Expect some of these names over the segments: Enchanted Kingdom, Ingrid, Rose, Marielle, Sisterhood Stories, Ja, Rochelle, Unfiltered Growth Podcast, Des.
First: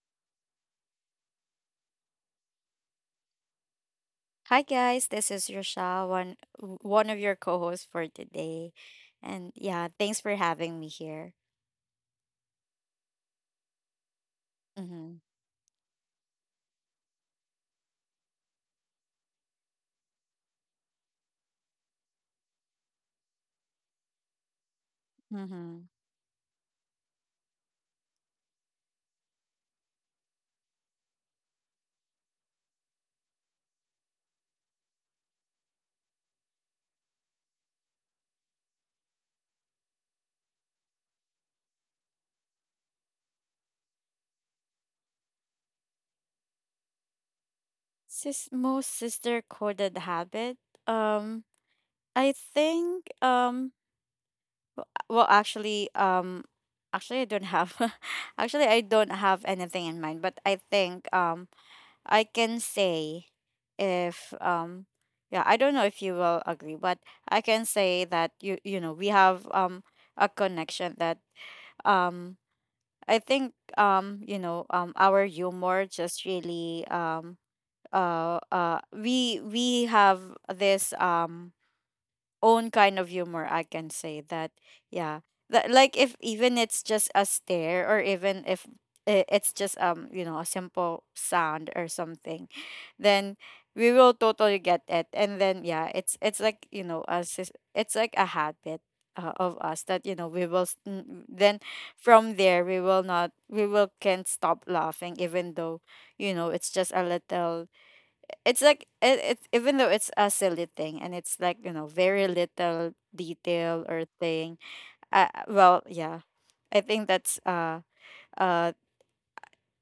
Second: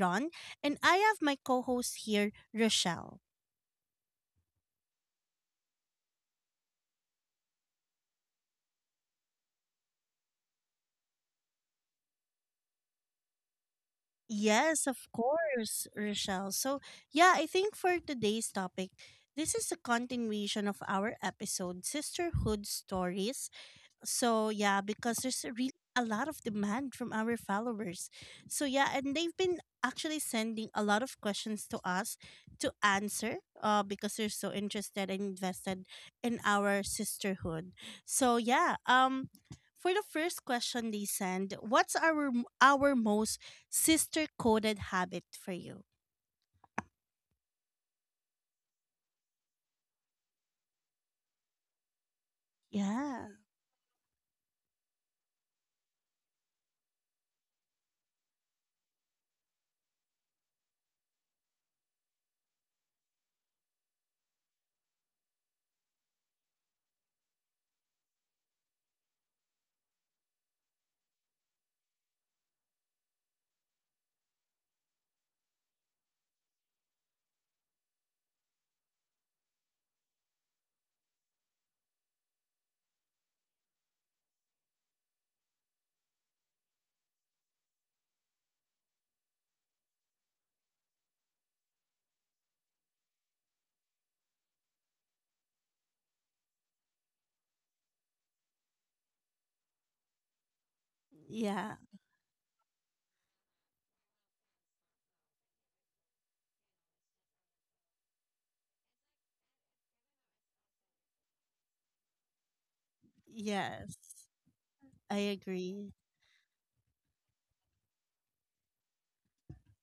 Ron, and I have my co-host here, Rochelle. Hi guys, this is Rochelle, one of your co-hosts for today, and yeah, thanks for having me here. Yes, of Mm-hmm. course, Rochelle. So, yeah, I think for today's topic, this is a continuation of our episode Sisterhood Stories. So yeah, because there's a really Mm-hmm. a lot of demand from our followers. So yeah, and they've been actually sending a lot of questions to us to answer, because they're so interested and invested in our sisterhood. So yeah, for the first question they send, what's our most sister coded habit for you? Sis, most sister coded habit. Um, I think, Yeah. Well, actually I don't have, actually I don't have anything in mind, but I think I can say, if yeah, I don't know if you will agree, but I can say that, you know, we have a connection that, um I think you know our humor just really, we have this own kind of humor, I can say that. Yeah, that, like, if even it's just a stare, or even if it's just, you know, a simple sound or something, then we will totally get it. And then yeah, it's like, you know, us, it's like a habit, of us that, you know, we will then, Yeah. from there, we will not, we will can't stop laughing, even though, you know, it's just a little, it's like it even though it's a silly thing, and it's like, you know, very little detail Yes. or thing. I Well, agree. yeah, I think that's, uh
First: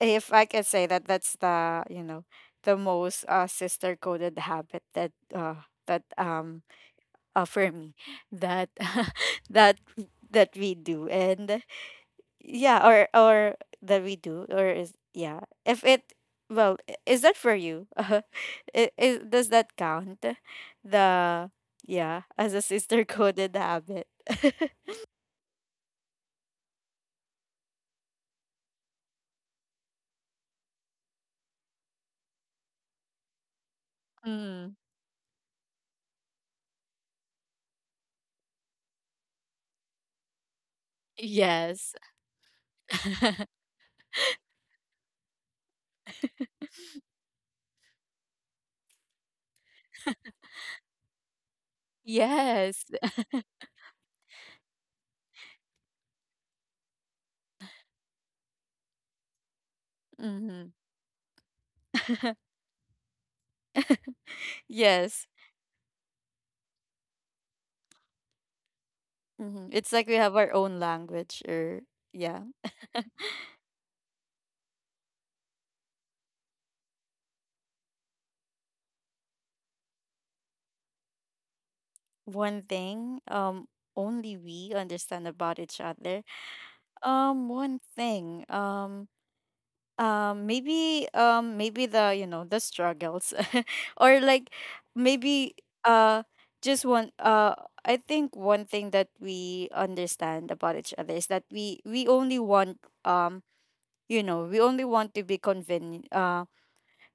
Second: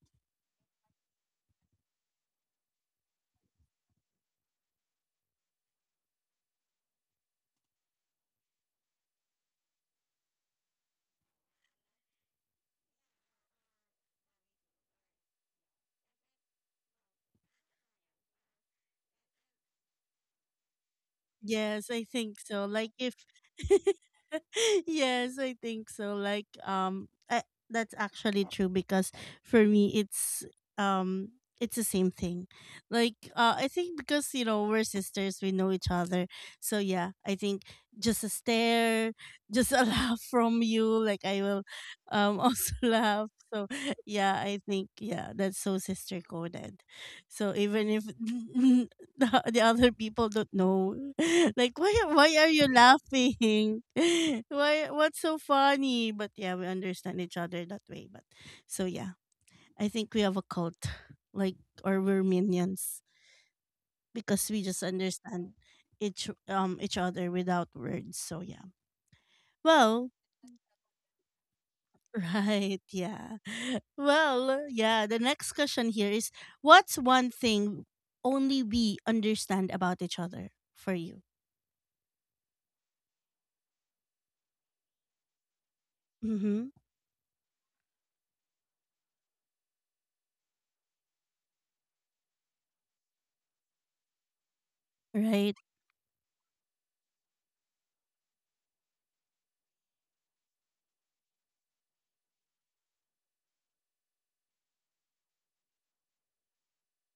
if I can say that, that's the, you know, the most sister coded habit, that, that um for me, that that that we do. And yeah, or that we do, or is, yeah. If it, well, is that for you? Does that count? The, Yes, I yeah, think as a so. Like sister if coded habit. yes, I think so. Like that's actually true because for me it's, um it's the same thing. Like I think because you know Mm, we're sisters, we know each other. So yeah, I think just a stare, just a laugh from you like I will, yes. Also laugh. So yeah, I think yeah, that's so sister coded. So even if the other people don't know. Like why are you Yes. laughing? Why, what's so funny? But yeah, we understand each other that way. But so yeah, I think we have a Mm-hmm. cult, like, or we're minions because we just Yes. understand each other without words. So yeah, It's like well. we have our own language, or yeah. Right, yeah. Well, yeah, the next question here is, what's one thing only we understand about each other for you? One thing, only we understand about each other. Mm-hmm. One thing. Maybe, maybe the, you know, the struggles, or like, maybe, Right. uh just one, I think one thing that we understand about each other is that we only want, um you know, we only want to be convenient,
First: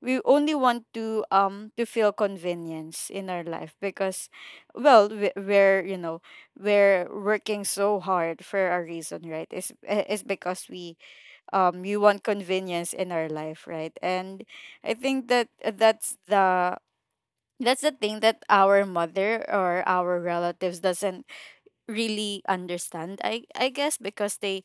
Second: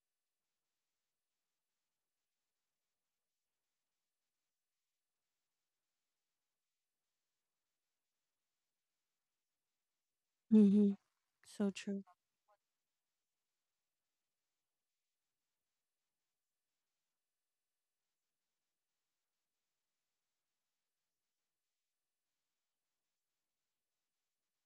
we only want to, to feel convenience in our life, because well, we're, you know, we're working so hard for a reason, right? It's because Mm-hmm. we, So we true. want convenience in our life, right? And I think that, that's the thing that our mother or our relatives doesn't really understand, I guess, because they,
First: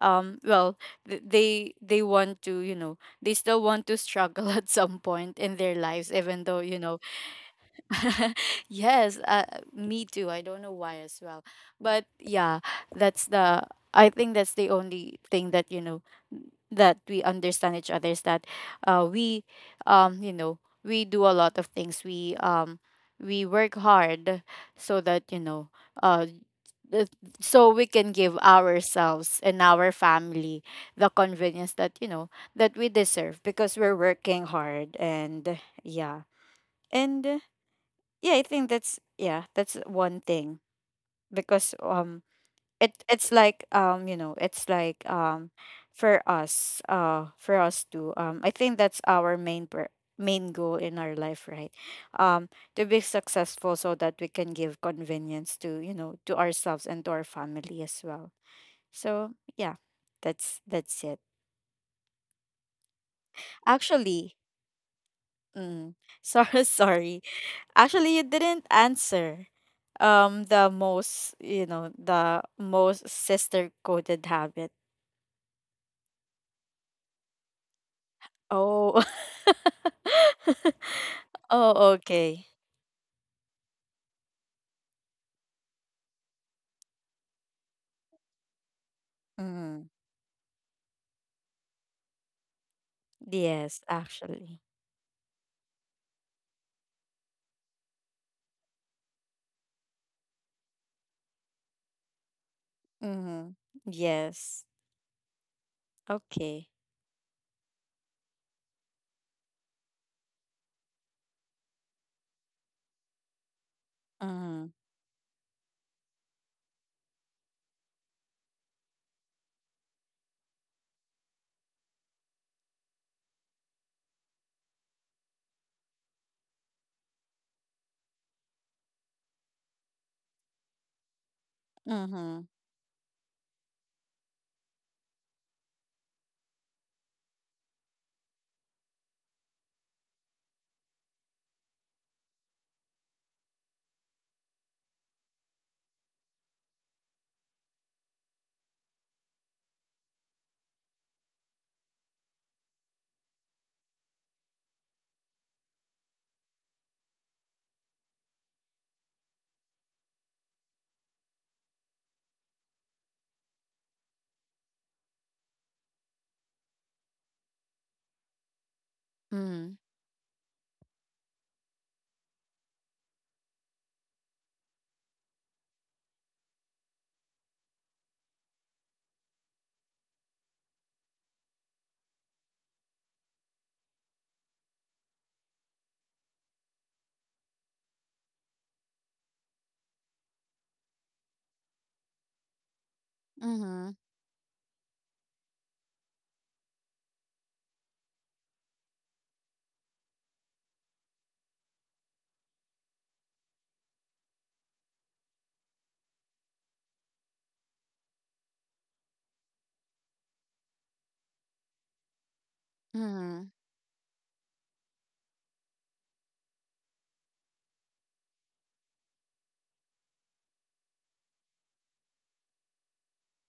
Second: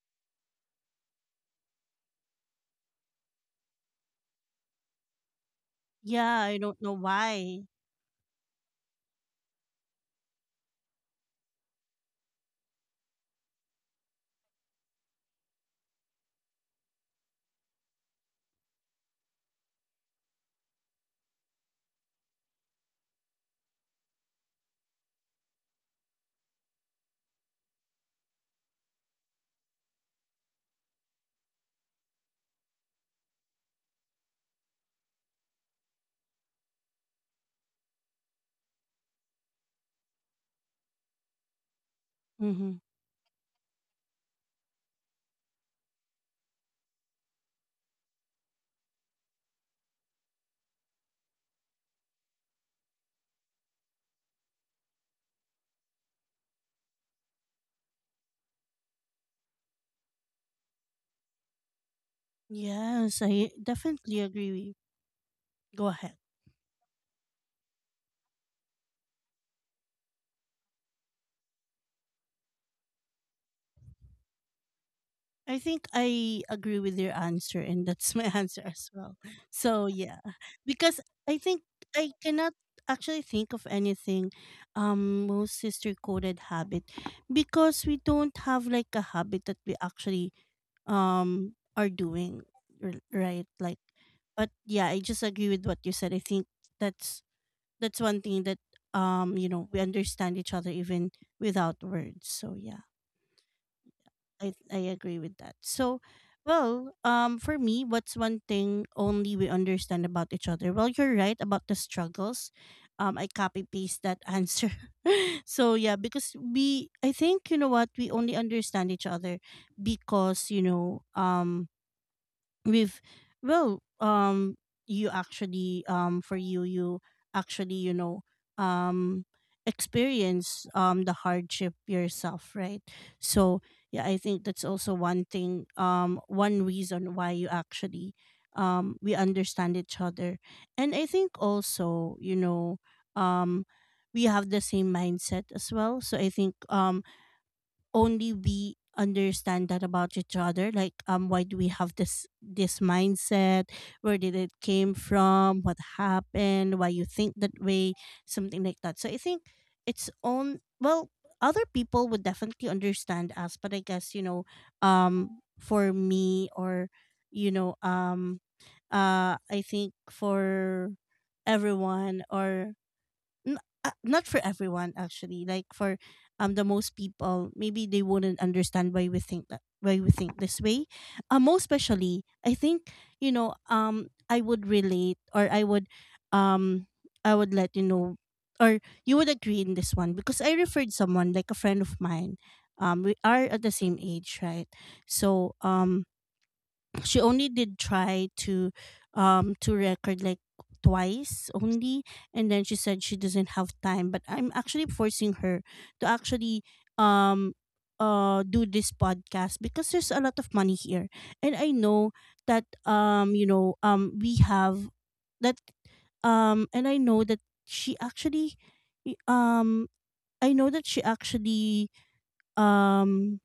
well, they want to, you know, they still want to struggle at some point in their lives, Yeah, even I though, you don't know know. why. Yes, me too. I don't know why as well. But yeah, that's the I think that's the only thing that, you know, that we understand each other is that, we, you know, we do a lot of things. We work hard so that, you know, uh th- so we can give ourselves and our family the convenience that, you know, that we deserve, because we're working hard. And yeah. And yeah, I think that's, yeah, that's one thing, because, Mm-hmm. It's like, you know, it's like, for us, for us to, I think that's our main main goal in our life, right? um to be successful, so that we can give convenience to, you know, to ourselves and to our family as well. So yeah, that's it. Yes, I definitely Actually, agree with. Go mm, ahead. sorry. Actually, you didn't answer. The most, you know, the most sister coded habit. I think I agree with your answer, and that's my answer as Oh. well. So, yeah, because I think Oh, I okay. cannot actually think of anything, most sister coded habit, because we don't have like a habit that we Mm. actually, are doing, right. Like, Yes, but actually. yeah, I just agree with what you said. I think that's that's one thing that, you know, we understand each other even without words. So yeah, Mm. i Yes. i agree with that. So Okay. well, for me, what's one thing only we understand about each other? Well, you're right about the struggles. I copy paste that Mm. answer. So yeah, because we, I think, you know what, we only understand each other because, you know, with, well you actually, for you actually, you know, um experience, the hardship Mm. yourself, right? So yeah, I think that's also one thing, one reason why you actually, we understand each other. And I think also, you know, um we have the same mindset as well, so I think, only we understand that about each other. Like, why do we have this mindset? Where did it came from? What happened? Why you think that way, something like that? So I think it's own. Well, other people would definitely understand us, but I guess, you know, um for me, or you know, I Mm. think for everyone, n- not for everyone actually, like for, the most people maybe they wouldn't understand why we think that, why we think this way, most especially, I think, you know, I would relate, or I would, um I would let you know, or you would agree in this one because I referred someone, like a friend of mine. We are at the Mm. same age, right? So she only did try to, to record like twice only, and then she said she doesn't have time, but I'm actually forcing her to actually, um do this podcast because there's a lot of money here, and I know that, Mm. you know, we have that, and I know that she actually, um i know that she actually um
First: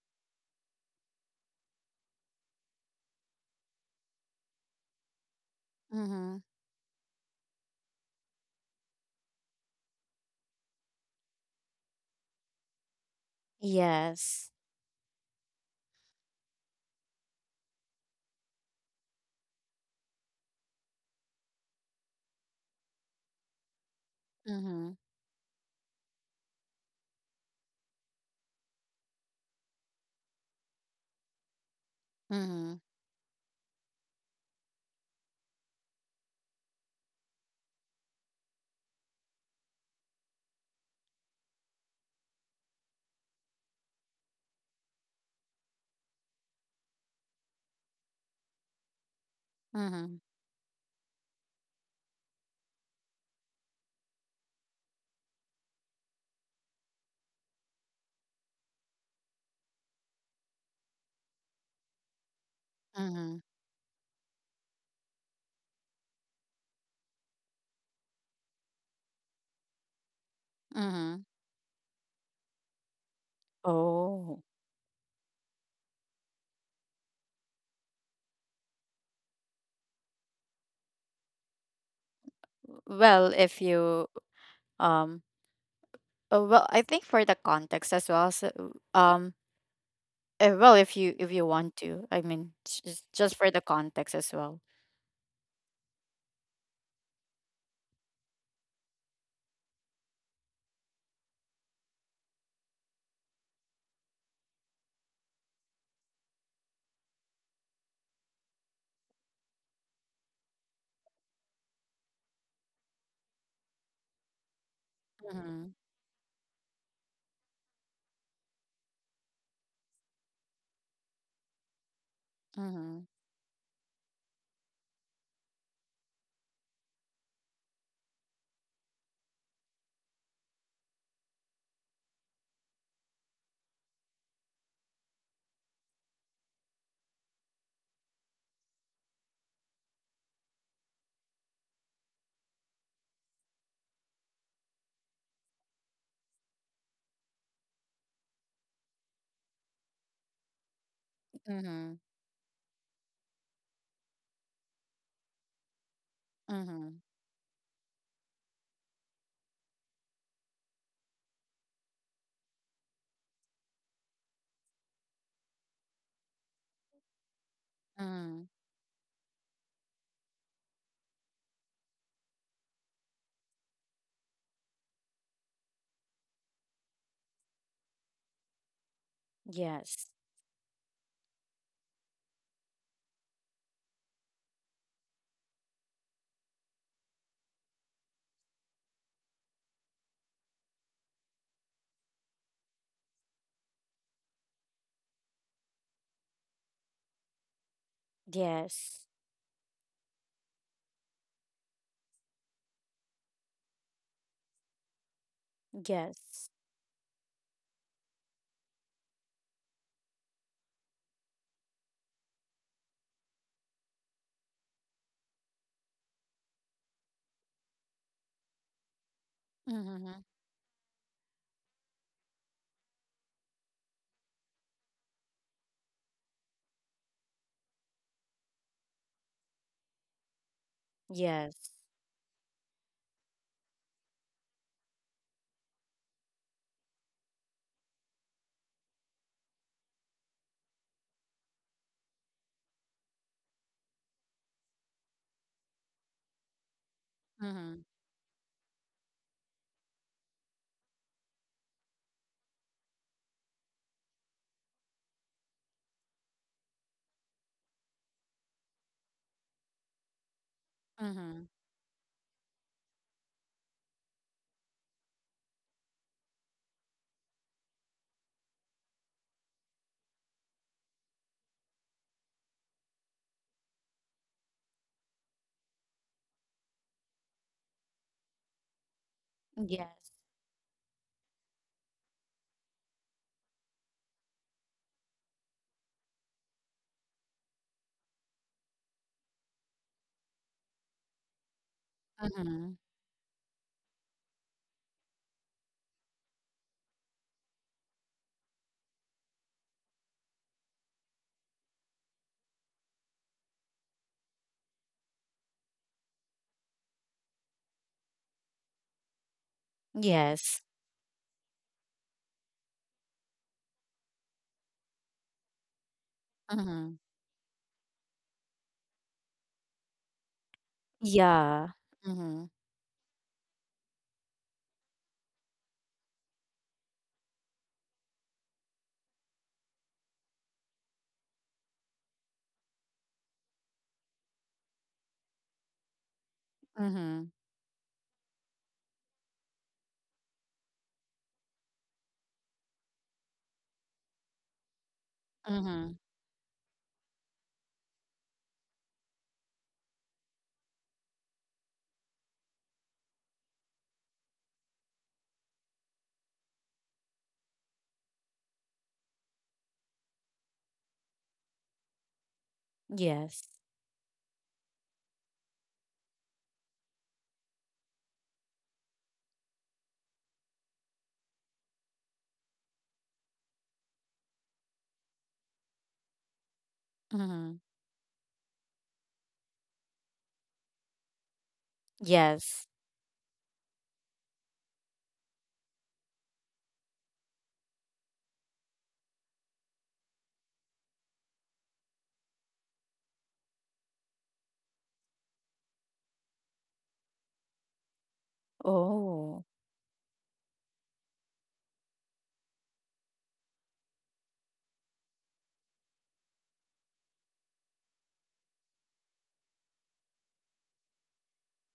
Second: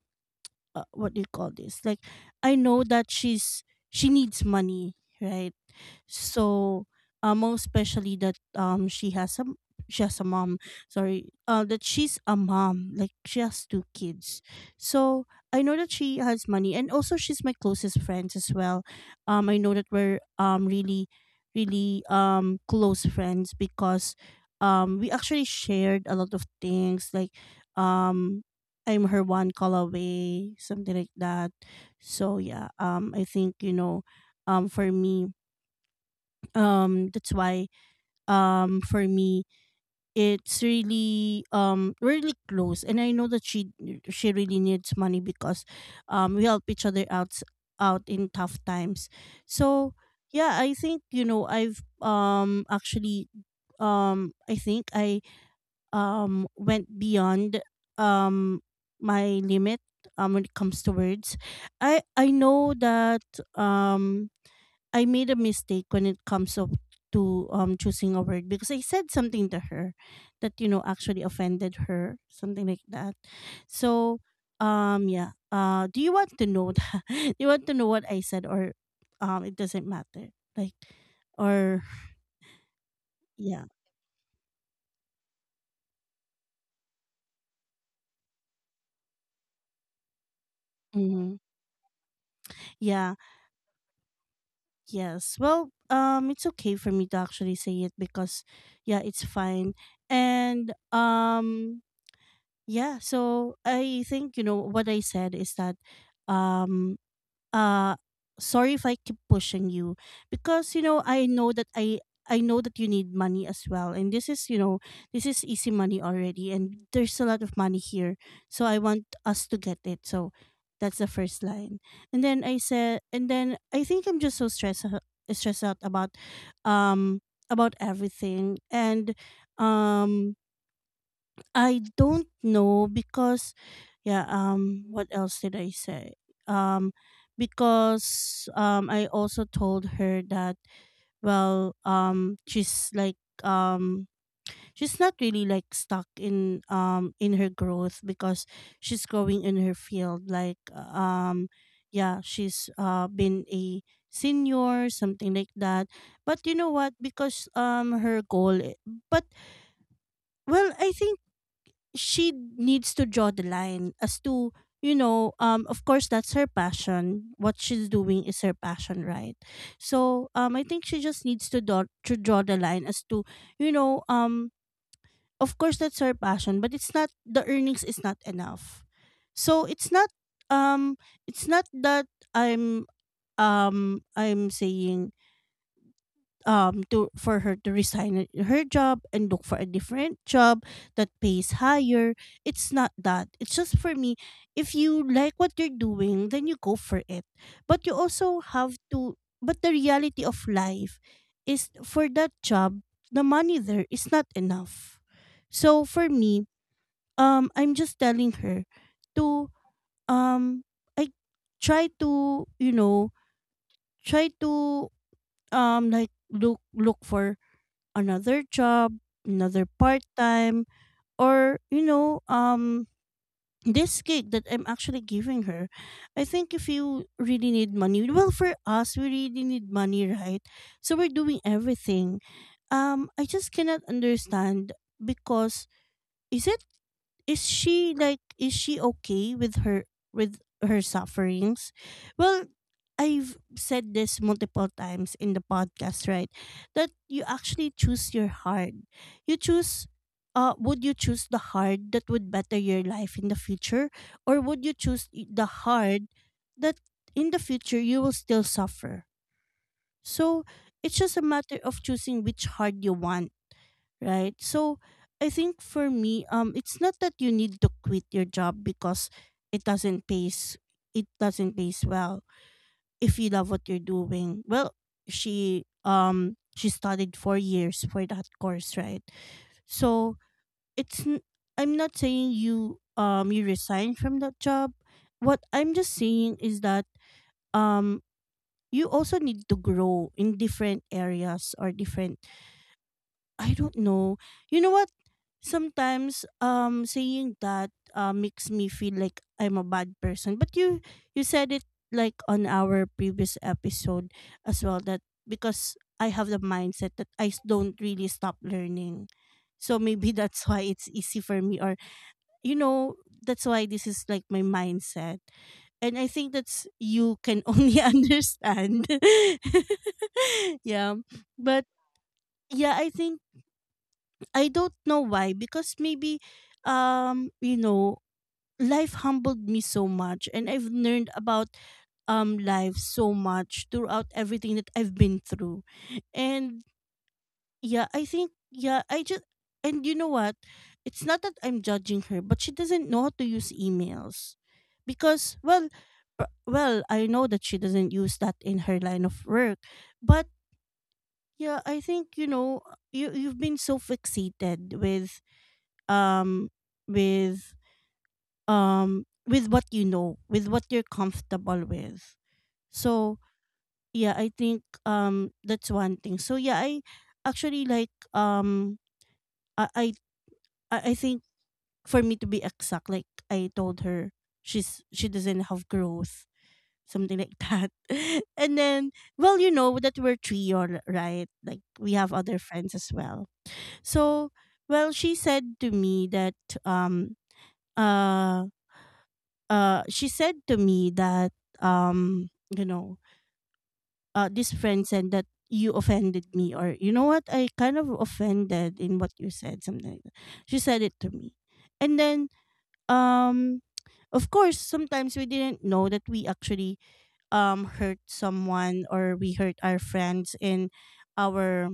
what do you call this? Like, I know that she needs money, right? Mm. So, most especially that, she has a mom. Sorry, that she's a mom. Like, she has two kids. Yes. So I know that she has money, and also she's my closest friends as well. I know that we're, really, really, close friends because, Mm. We actually shared a lot of things, like, um I'm her one call away, something like that. So yeah, Mm. I think, you know, for me, that's why, for me, it's really, we're really close, and I know that she really needs money because, we help each other out in tough times. So Mm. yeah, I think, you know, I've, actually, I think I, went beyond, um my limit, when it comes to words. I know that, Mm. um I made a mistake when it comes up to, choosing a word, because I said something to her that, you know, actually Mm. offended her, something like that. So, Oh. Yeah. Do you want to know? That? Do you want to know what I said? Or it doesn't matter. Like, or Well, if yeah, you um oh, well, I think for the context as well. So, um, well, if you hmm, if you want to, I mean, it's just yeah, just for the context as well. yes. Well, it's okay for me to actually say it because, yeah, it's fine. And yeah, so I think, you know what I said is that, um uh sorry if I keep pushing you, because you know I know that I know that you need money as well, and this is, you know, this is easy Mm-hmm. money already, and there's a lot of money here, so I want us to get it. So that's the first line. And then I said, Mm-hmm. and then I think I'm just so stressed out about, um about everything, and, um I don't know because, yeah, what else did I say? Um, because, I also told her that, well, she's like, um she's not really like stuck in her growth because she's growing in her field, like, Mm-hmm. yeah, she's been a senior, something like that. But you know what, Mm-hmm. because, but well, I think she needs to draw the line as to, you know, of course that's her passion, what she's doing is Mm-hmm. her passion, right? So I think she just needs to draw the line as to, you know, of course that's her passion, but it's not, the earnings is not enough. So Yes. Um it's not that i'm I'm saying, to for her to resign her job and look for a different job that pays higher. It's not that. It's just, for me, if you like what you're doing, then you go for it, but you also have Yes. to, but the reality of life is for that job, the money there is not enough. So for me, Yes. I'm just telling her to, um I try to, you know, try to, like look for another job, another part Mm-hmm. time, or you know, this gig that I'm actually giving her. I think if you really need money, well, for us, we really need money, right? So we're doing Yes. everything. I just cannot understand because, is it is she like, is she okay with her sufferings? Well, I've said this multiple times in the podcast, right? That you actually Mm-hmm. choose your heart. You choose Would you choose the hard that would better your life in the future, or would you choose the hard that in the future you will still suffer? So it's just a Mm-hmm. matter of choosing which hard you want, right? So I think for me, it's not that you need to quit your job because it doesn't pays it doesn't pays well, if you love what you're doing. Well, she studied 4 years for that course, right? Yes. So it's n- I'm not saying you resign from that job. What I'm just saying is that, um you also need to grow in different areas, or different, Mm-hmm. I don't know. You know what? Sometimes, saying that, makes me feel like I'm a bad person. But you said it, like on our previous episode as well, that because I have the mindset that don't really stop learning. So maybe that's Yes. why it's easy for me, or you know, that's why this is like my mindset. And I think that's, Mm-hmm. you can only understand. Yeah. But Yeah. Mm-hmm. yeah, I think, I don't know why, because maybe, you know, life humbled me so much, and I've learned about, life so much throughout everything that I've been through. And Mm-hmm. yeah, I think, yeah, I just, and you know what? It's not that I'm judging her, but she doesn't know how to use emails. Because well, Mm-hmm. pr- well, I know that she doesn't use that in her line of work, but yeah, I think you've been so fixated with um with with what you know, with what you're comfortable with. So Yes. yeah, I think that's one thing. So yeah, I actually like I I, I think, for me to be exact, like I told her she doesn't have growth, something like Mm-hmm. that. And then, well, you know that we're trio, right? Like we have other Yes. friends as well. So well, she said to me that um uh she said to me that um you know this friend said that you offended me, or you know what, I kind of offended in what you Oh. said, something like that. She said it to me. And then, um of course sometimes we didn't know that we actually hurt someone, or we hurt our friends in our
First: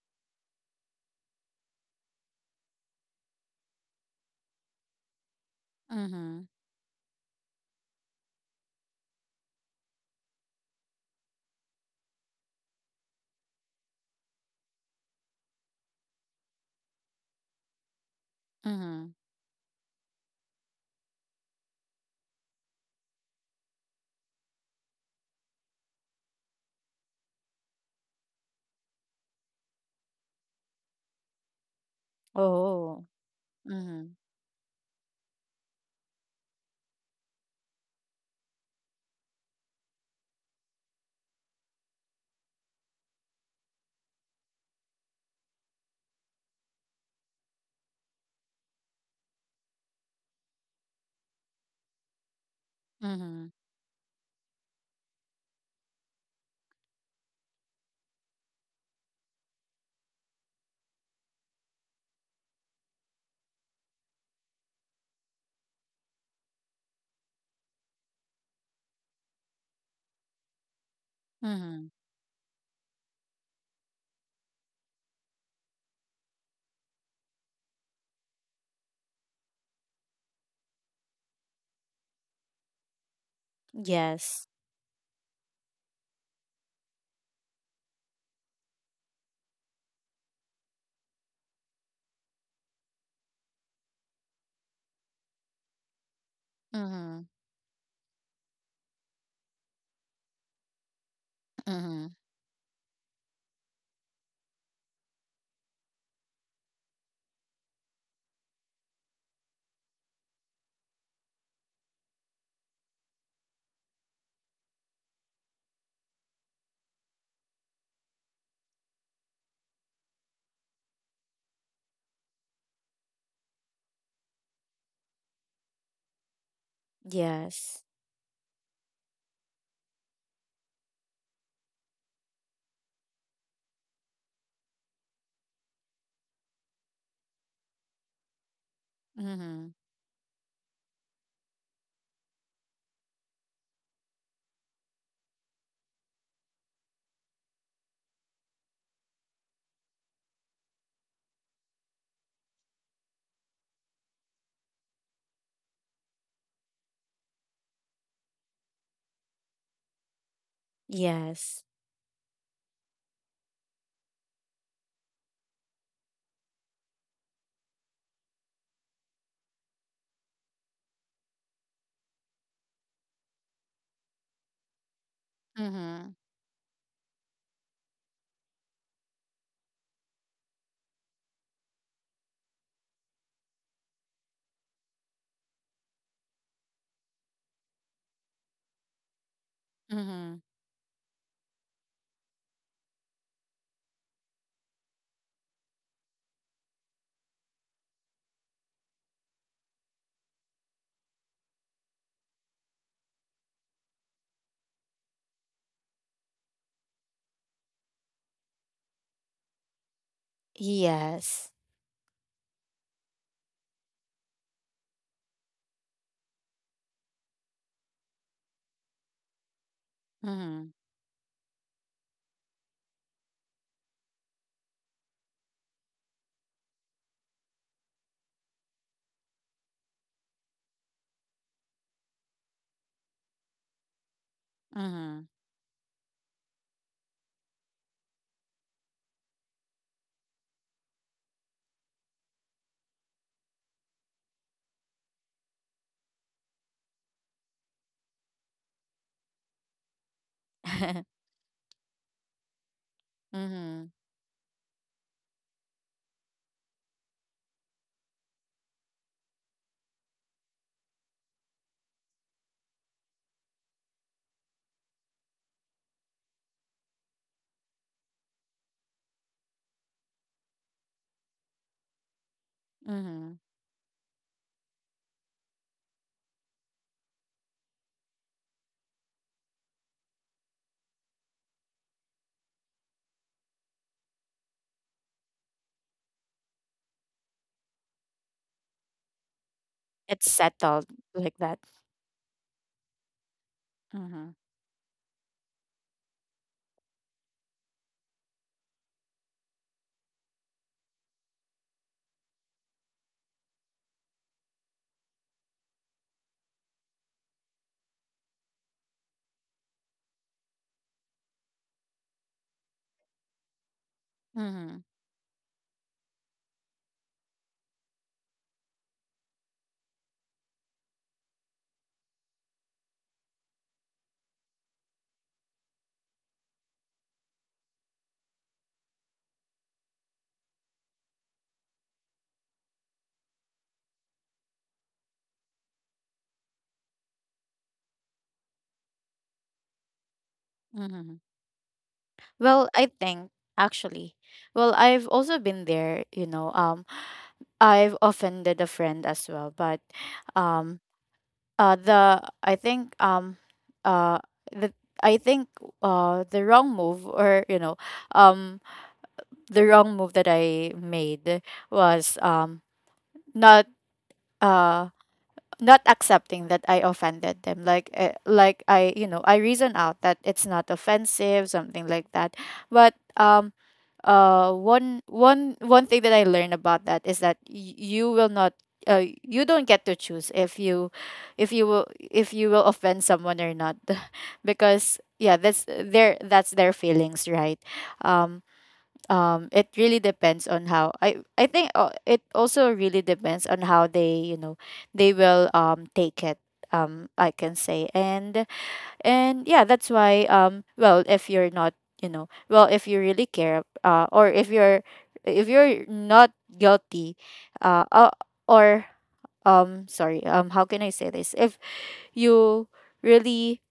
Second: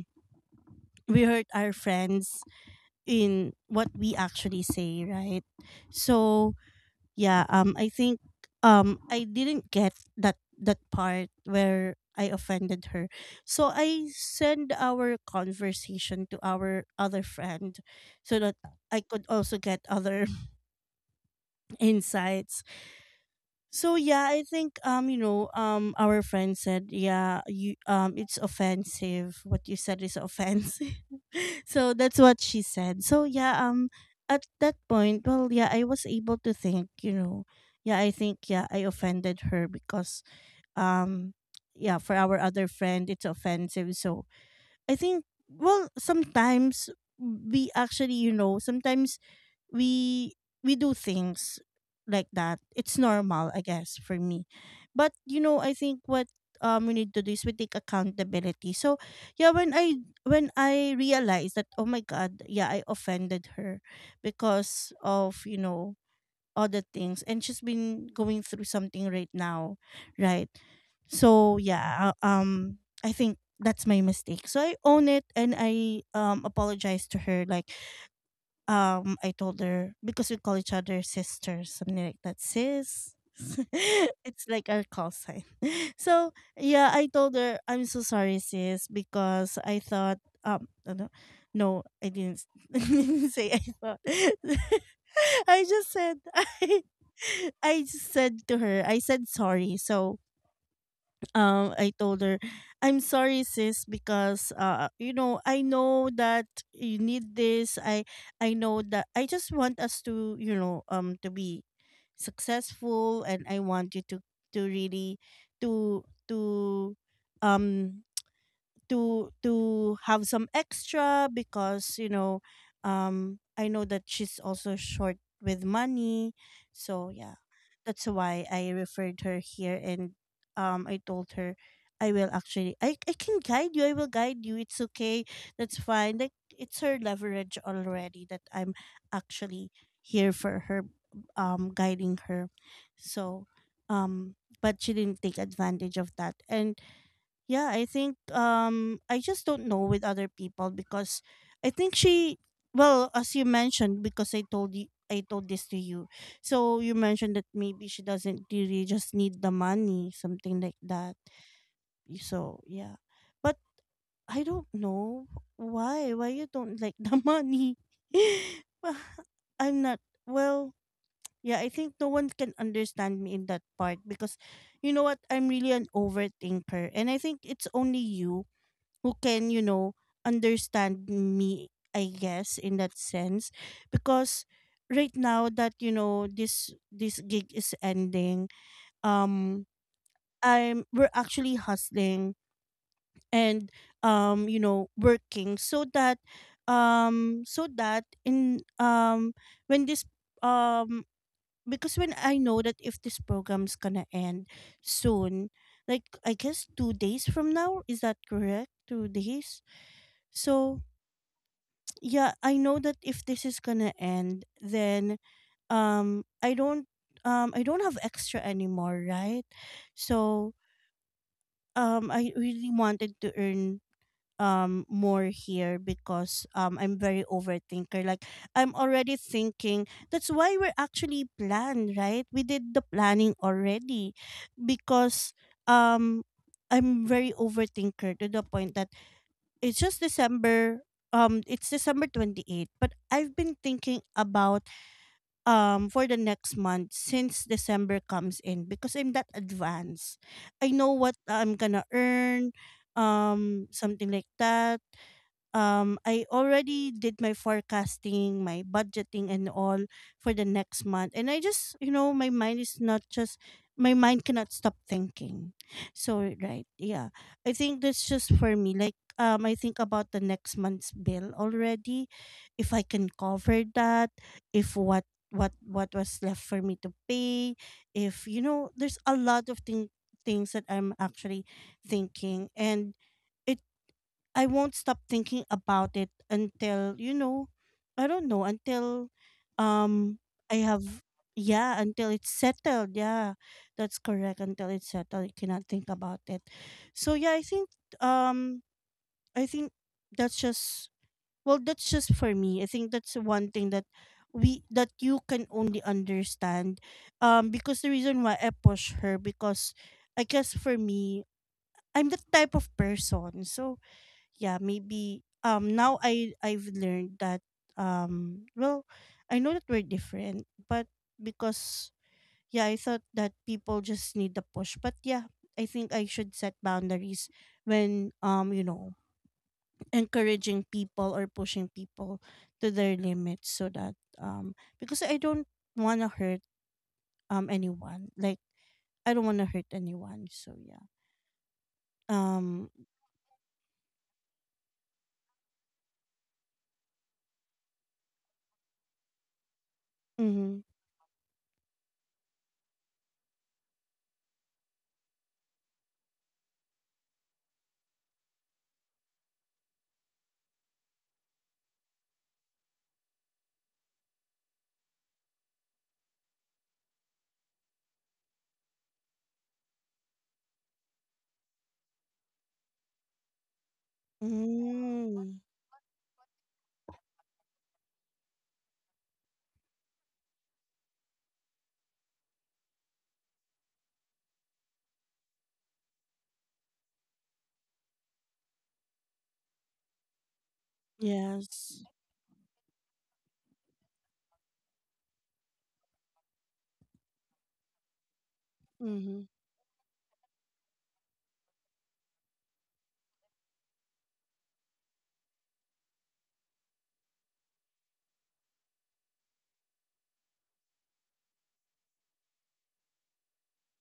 we hurt our friends what we actually say, right? Mm-hmm. So yeah, I think I didn't get that part where I offended her, so I send our conversation to our other friend so that I Mm-hmm. could also get other insights. So yeah, I think, our friend said, yeah, you it's offensive, what you said is offensive. So that's what she said. Oh. So yeah, Mm-hmm. at that point, well, yeah, I was able to think, you know, yeah, I think, yeah, I offended her because um yeah, for our other friend it's offensive. So I think, well, sometimes we actually, you know, sometimes we do things like that. It's Mm-hmm. normal, I guess, for me. But you know, I think what we need to do is we take accountability. So yeah, when I realized that, oh my god, yeah, I offended her because of, you know, other things, and she's been going through something right now, right? So Mm-hmm. yeah, I think that's my mistake, so I own it, and I apologize to her. Like, I told her, because we call each other sisters, something like that, sis. It's Yes. like our call sign. So yeah, I told her, I'm so sorry, sis, because I thought, ano, no, I didn't, I didn't say I thought. I just said, Mm-hmm. I just said to her, I said sorry. So I Mm-hmm. told her, "I'm sorry sis, because you know, I know that you need this. I know that I just want us to, you know, to be successful, and I want you to really to to um to have some extra, because, you know, I know that she's also short with money." So yeah, Yes. that's why I referred her here. And I told her, I will actually I can guide you, I will guide you, it's okay, that's fine. Like, it's her leverage already that I'm Mm-hmm. actually here for her, guiding her. So um but she didn't take advantage of that. And yeah, I think I just don't know with other people, because I think she, well, as you mentioned, because I told you, I told this to you. So you mentioned that maybe she doesn't really just need the money, something like that. Yes. So yeah. But I don't know why. Why you don't like the money? Well, I'm not, well, yeah, I think no one can understand me in that part, because, you know what? I'm really an Mm-hmm. overthinker. And I think it's only you who can, you know, understand me, I guess, in that sense. Because right now that, you know, this gig is ending, um Mm-hmm. I'm, we're actually hustling, and you know, working so that so that in when this um because when I know that if this program's gonna end soon, like I guess 2 days from now. Is that correct? 2 days. So Yes. yeah, I know that if this is gonna end, then um I don't I don't have extra anymore, right? So Mm-hmm. I really wanted to earn more here, because I'm very overthinker. Like, I'm already thinking, that's why we're actually planned, right? We did the planning already, Mm-hmm. because um I'm very overthinker to the point that it's just December, it's December 28th, but I've been thinking about for the next month since December comes in, because I'm that advanced. I know what I'm gonna earn, Mm-hmm. something like that. I already did my forecasting, my budgeting, and all for the next month. And I just, you know, my mind is not just, my mind cannot stop thinking. So right, yeah. I think that's just for me. Like, I think about the next month's bill already. If I can Mm-hmm. cover that, if what what was left for me to pay, if, you know, there's a lot of things that I'm actually thinking, and I won't stop thinking about it until, you know, I don't know, until um It's I settled have like that. yeah, until it's settled. Yeah. That's Mm-hmm. correct. Until it's settled, I cannot think about it. So yeah, I think um I think that's just, well, that's just for me. I think that's one thing that we that you can only understand. Because the reason why I push her, because I guess for me, I'm the type of person. So yeah, Mm-hmm. maybe now I've learned that, well, I know that we're different, but because, yeah, I thought that people just need the push, but yeah, I think I should set boundaries when, you know, encouraging people or pushing people to their limits, so that um because I don't want to hurt anyone like I don't want to hurt anyone. So yeah, Mm-hmm. um Well, I think, actually, well, I've also been there, you know, I've offended a friend as well, but, mm-hmm. um uh the I think um uh the I think the wrong move, or, you know, um the wrong move that I made was, not uh not accepting that I offended them, like, like, I, you know, I reason out that it's not offensive, something like that. But, one Mm. one one thing that I learned about that is that you will not, you don't get to choose if you will, if you will offend someone or not. Because yeah, that's their feelings, right? um it really depends on how I think Yes. It also really depends on how they, you know, they will, take it, I can say. and Mm-hmm. and yeah, that's why, well, if you're not, you know, well, if you really care, or if you're, not guilty, uh, uh or sorry, how can I say this? You really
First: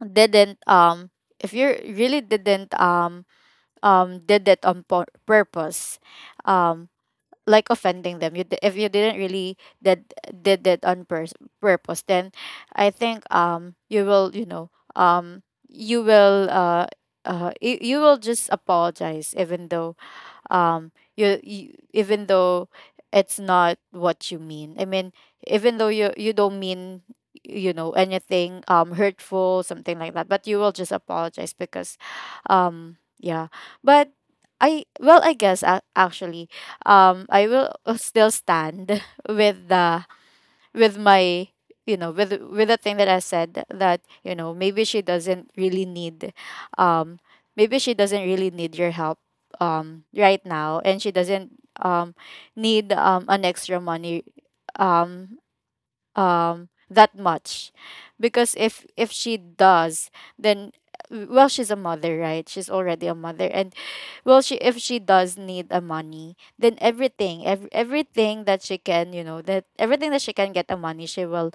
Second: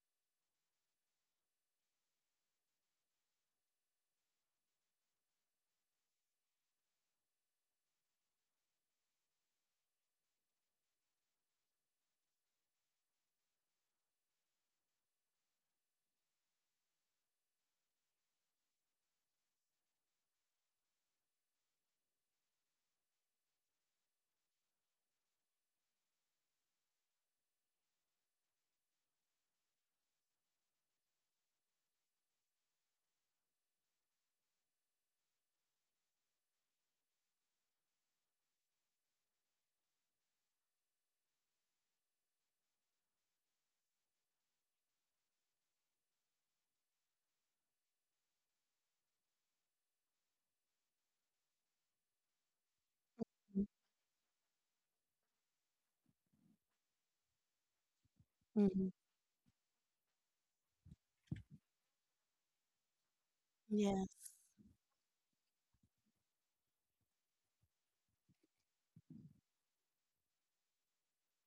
didn't um if you really didn't, did it on purpose, um like, offending them, if you didn't really, did did it on purpose, then I think, you will, you know, um you will, you will just apologize, even though, you even though it's not what you mean, I mean, even though you don't mean, you know, anything, hurtful, something like that, but you will just apologize because, yeah. But, I well, I guess, actually, I will, still stand with the with my, you know, with the thing that I said, that, you know, um maybe she doesn't really need your help, right now, and she doesn't, um need, an extra money, um that much, because if Mhm. if she does, then well, she's a mother, right? She's already a mother. And, Yes. well, she if she does need a money, then, everything, everything that she can, you know, that everything that she can get a money,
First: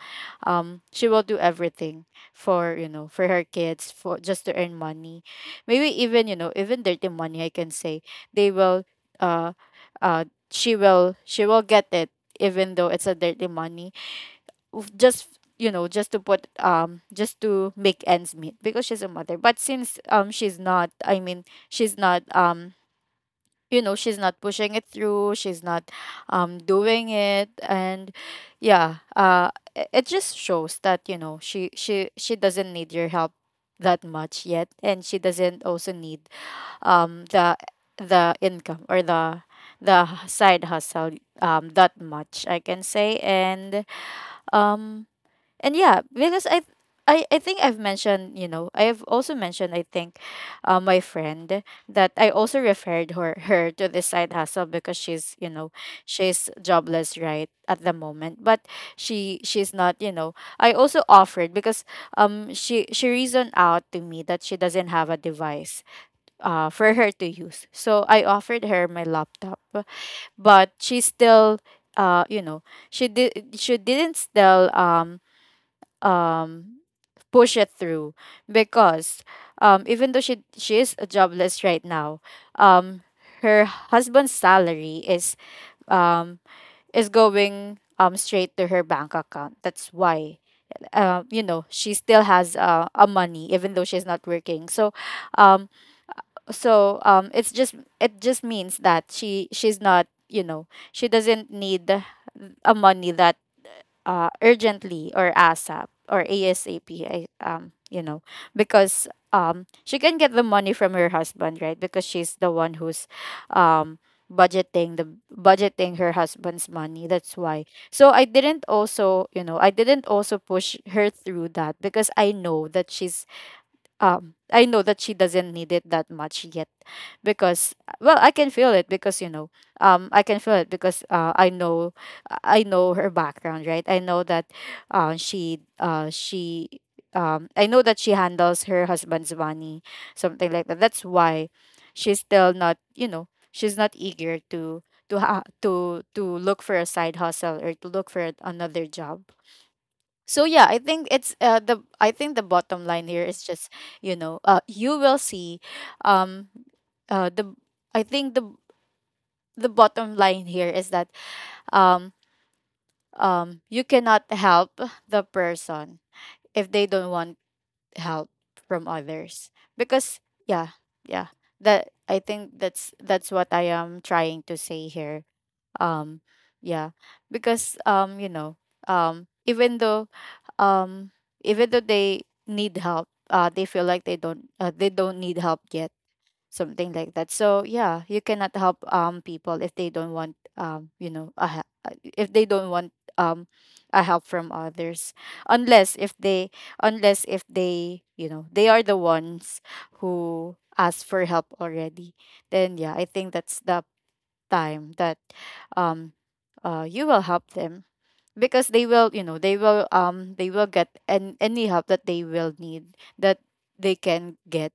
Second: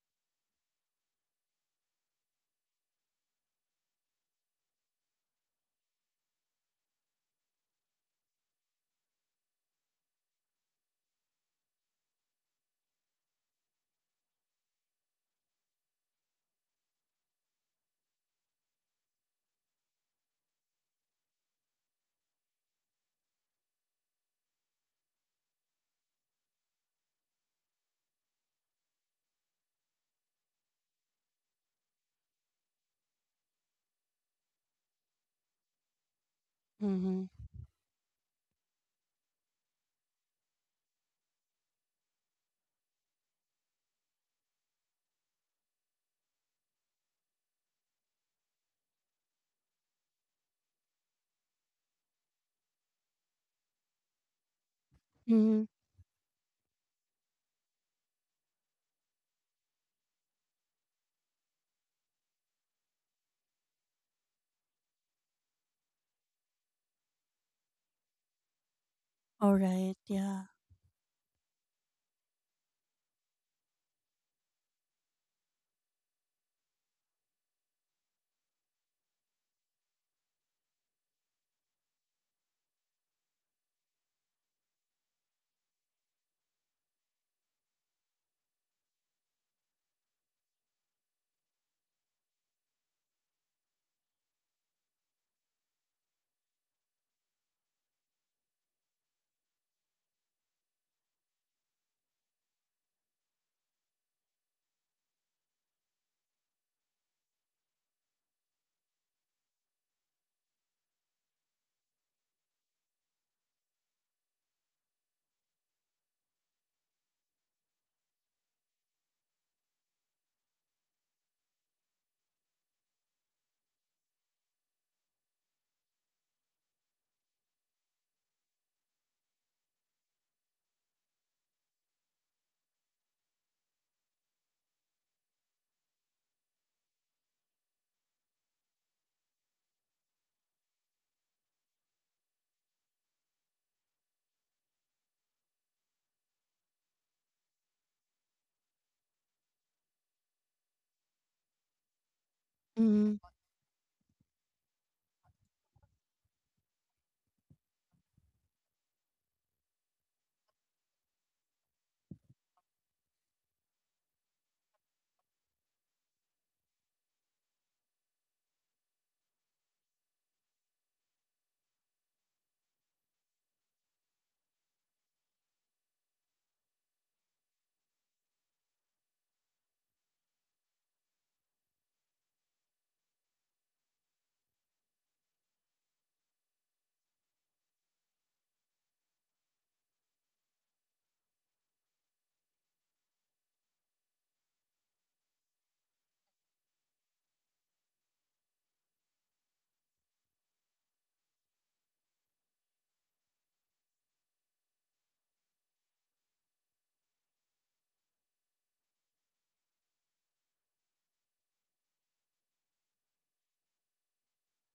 she will do everything, for, you know, for her kids, for just to earn money, maybe even, you know, even dirty money, I can say, they will, uh, uh, she will get it, even though it's a dirty money. Oof, just, you know, just to make ends meet, because she's a mother. But since, she's not, I mean, she's not, you know, she's not pushing it through, she's not, doing it, and yeah, it just shows that, you know, she doesn't need your help that much yet, and she doesn't also need, um Mhm. the the income, or the side hustle, that much, I can say. And, um and yeah, because, I think I've mentioned, you know, I have also mentioned, I think, my friend that I also referred her to this side hustle, because she's, you Mhm. know, she's jobless right at the moment. But she's not, you know. I also offered, because, she reasoned out to me that she doesn't have a device, for her to use. So I offered her my All laptop, right. Yeah. but she still, you know, she didn't still, push it through, because, even though she is jobless right now, um her husband's salary is, um going, straight to her bank account. That's why, you know, she still has, a money, even though she's not working. So, um so, it just means that she's not, you know, she doesn't need a money that, urgently, or ASAP, or ASAP. I, you know, because, she can get the money from her husband, right? Because she's the one who's, um, budgeting the budgeting her husband's money. That's why. So I didn't also push her through that because I know that she's. I know that she doesn't need it that much yet because, well, I can feel it because, you know, I can feel it because I know. I know her background, right? I know that she I know that she handles her husband's money, something like that. That's why she's still not, you know, she's not eager to to look for a side hustle or to look for another job. So yeah, I think it's the I think the bottom line Mhm. here is just you will see, um, the I think the bottom line here is that um you cannot help the person if they don't want help from others because, yeah, yeah, that I think that's what I am trying to say here. um, yeah, because um, even though, um, even though they need help, they feel like they don't need help yet, something like that. So yeah, you cannot help people if they don't want if they don't want um, a help from others, unless if they, unless if they, you know, they are the ones who ask for help already. Then yeah, I think that's the time that um you will help them because they will, you know, they will get an, any help that they will need, that they can get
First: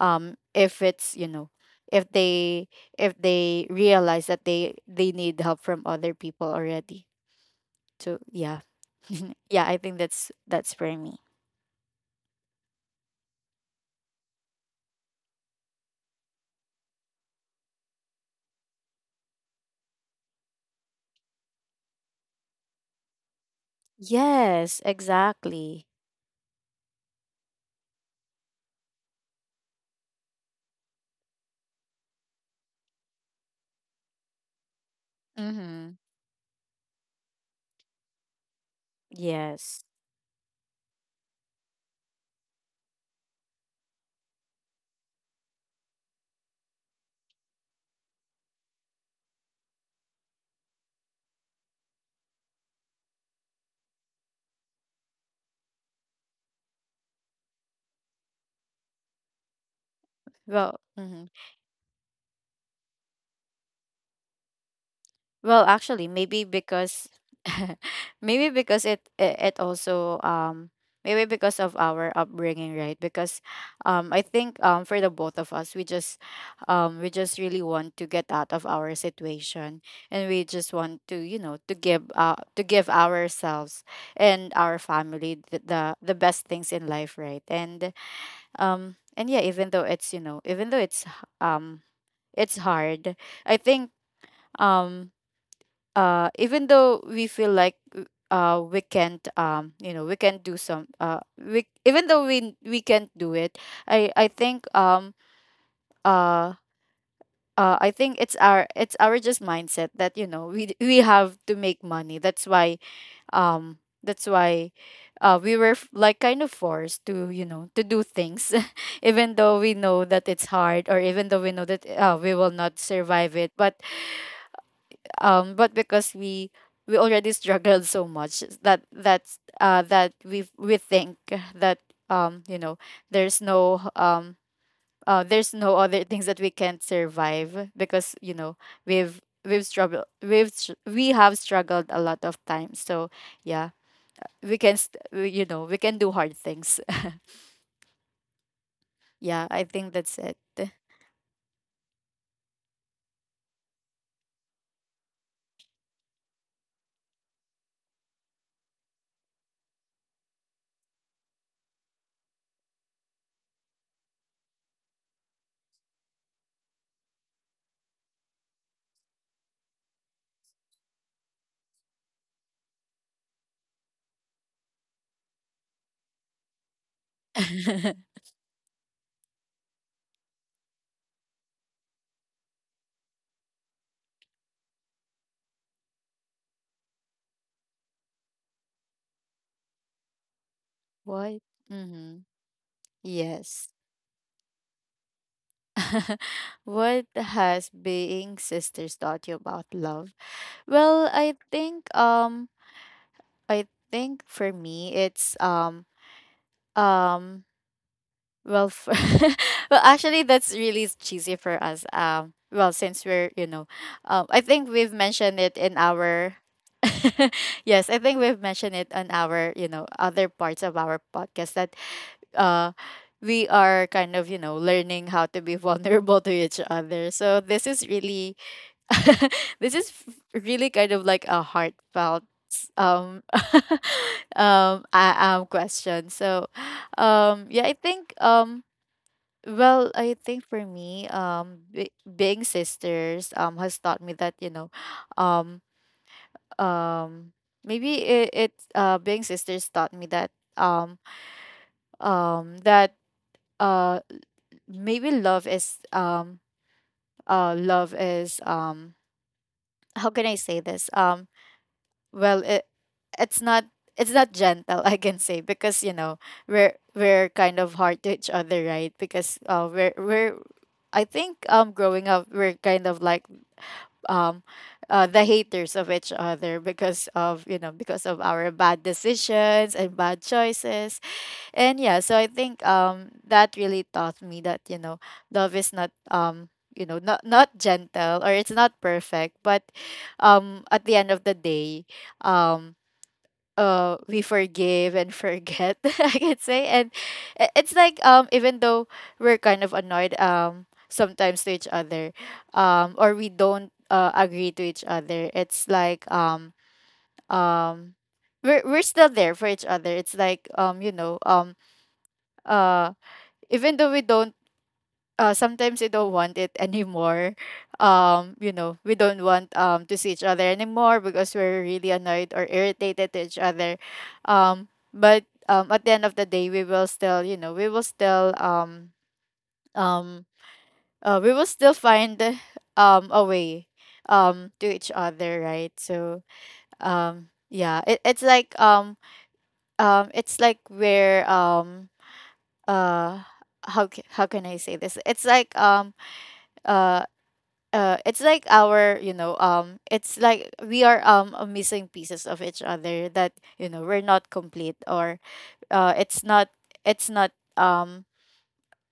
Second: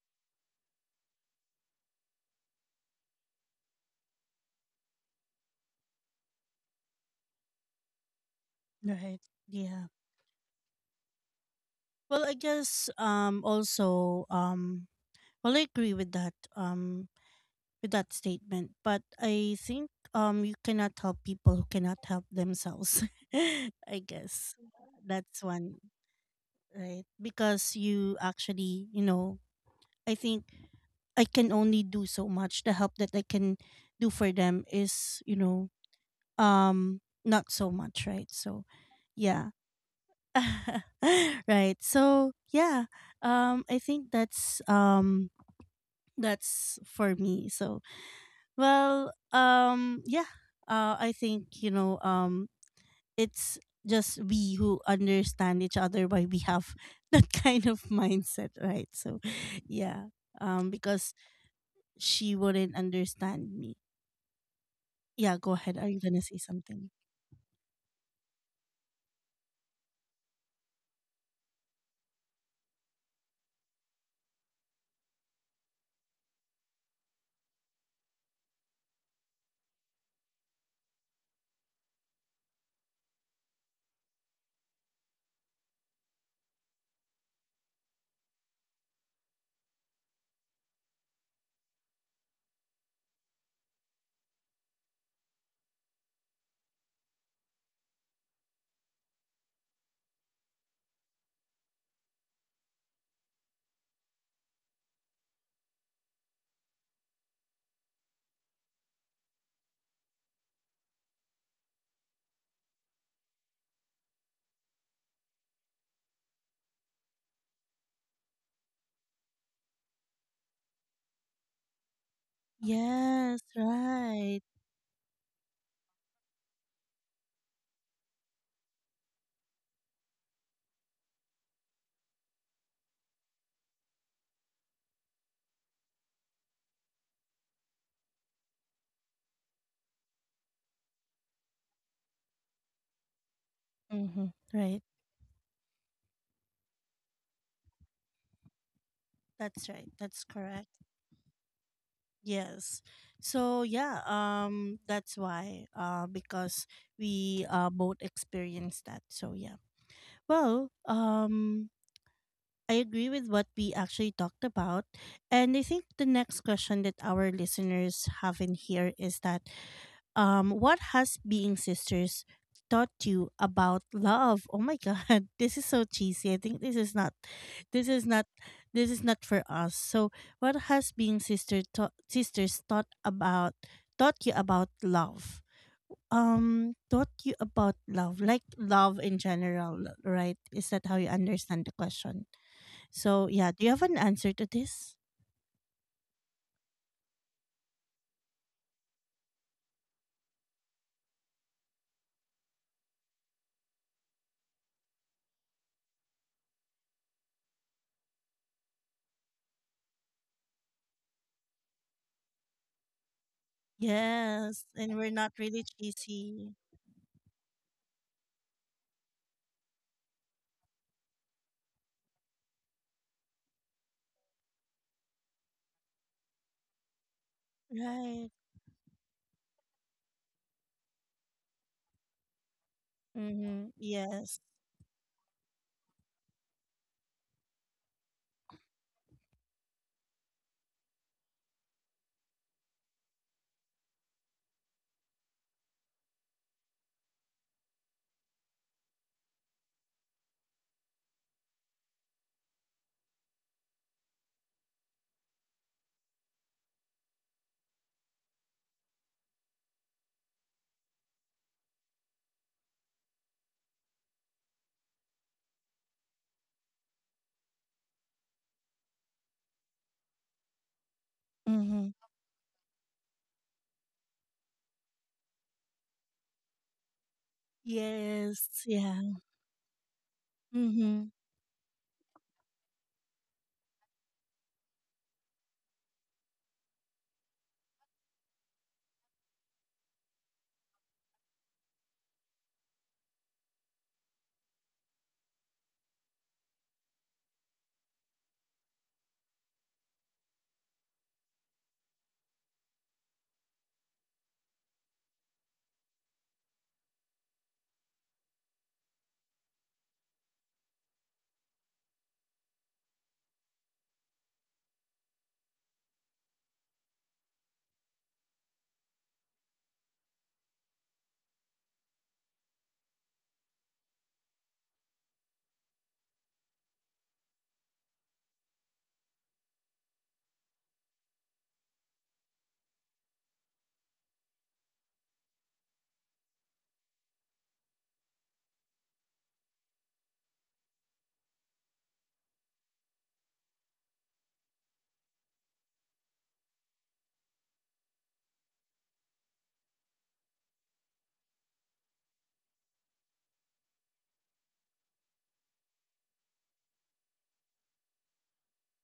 if it's, you know, if they, if they realize that they need help from other people already. So yeah. Right. Yeah, I Yeah. think that's for me. Well, I guess also well, I agree with that statement, but I think you cannot help people who cannot help themselves. I guess Yes, that's exactly. one, right? Because you actually, you know, I think I can only do so much. The help that I can do for them is, you know, Mm-hmm. um not so much, right? So yeah. Yes. Right, so yeah, I think that's for me. So well, yeah, I think, you know, it's just we who understand each other why we have that kind of mindset, right? So yeah, Well, because mhm. she wouldn't understand me. Yeah, go Well, ahead, are you actually, gonna say maybe something? because maybe because it also maybe because of our upbringing, right? Because I think for the both of us, we just really want to get out of our situation, and we just want to, you know, to give ourselves and our family the best things in life, right? And yeah, even though it's, you know, even though it's h- um it's hard, I think um even though we feel like we can't, you know, we can't do some, we even though we can't do it. I think uh I think it's ␣␣␣␣␣our, it's our just mindset that, you know, we have to make money. That's why um that's why we were like kind of forced to, you know, to do things, even though we know that it's hard or even though we know that, we will not survive it. Yes. Right. But because we already struggled so much that that's that we think that, you know, there's no um there's no other things that we can't survive because, you know, we've struggled, we have struggled a lot of times. So yeah, Mm-hmm. we Right. You know, we can do hard things. Yeah, I That's think right. that's it. That's correct. Yes. So yeah, that's why, because we both experienced that. So yeah. Well, I agree with what we actually talked about. And I think the next question that our listeners have in here is that, what has being sisters taught you about love? Oh my god, this is so cheesy. I think this is not this is not for us. So what has being sisters taught you about love? Um, taught you about love, like love in general, right? Is that how you What? understand the Mm-hmm. question? So yeah, Yes. do you have an answer to this? What has being sisters taught you about love? Well, I think for me it's um well for, well, actually, that's really cheesy for us. Well, since we're, you know, I think Yes, we've and we're mentioned not it really in our cheesy, yes, I think we've mentioned it on our, you know, other parts of our podcast that uh we are kind of, you know, learning how to be vulnerable to each other, so this is really right? Really kind of like a heartfelt um Mm-hmm. Yes. Question. So yeah, I think well, I think for me being sisters has taught me that, you know, um um maybe it, it being sisters taught me that um um that uh maybe love is how can I say this? Well, it's not, it's not gentle, I can say, because, you know, we're, kind of hard to each other, right? Because we're, I think, Mm-hmm. growing up we're kind of like um the haters of each other because of, you know, because of our Yes. bad Yeah. decisions and bad choices. Mm-hmm. And yeah, so I think that really taught me that, you know, love is not, you know, not gentle or it's not perfect, but at the end of the day, um we forgive and forget, I could say. And it's like, even though we're kind of annoyed sometimes to each other, or we don't, agree to each other, it's like, um we're, still there for each other. It's like, you know, uh even though we don't, sometimes we don't want it anymore, you know, we don't want, to see each other anymore because we're really annoyed or irritated to each other, but, at the end of the day we will still, you know, um we will still find a way, to each other, right? So yeah, it's like, it's like we're uh how can I say this? It's like, uh it's like our, you know, it's like we are, missing pieces of each other, that, you know, we're not complete or it's not, it's not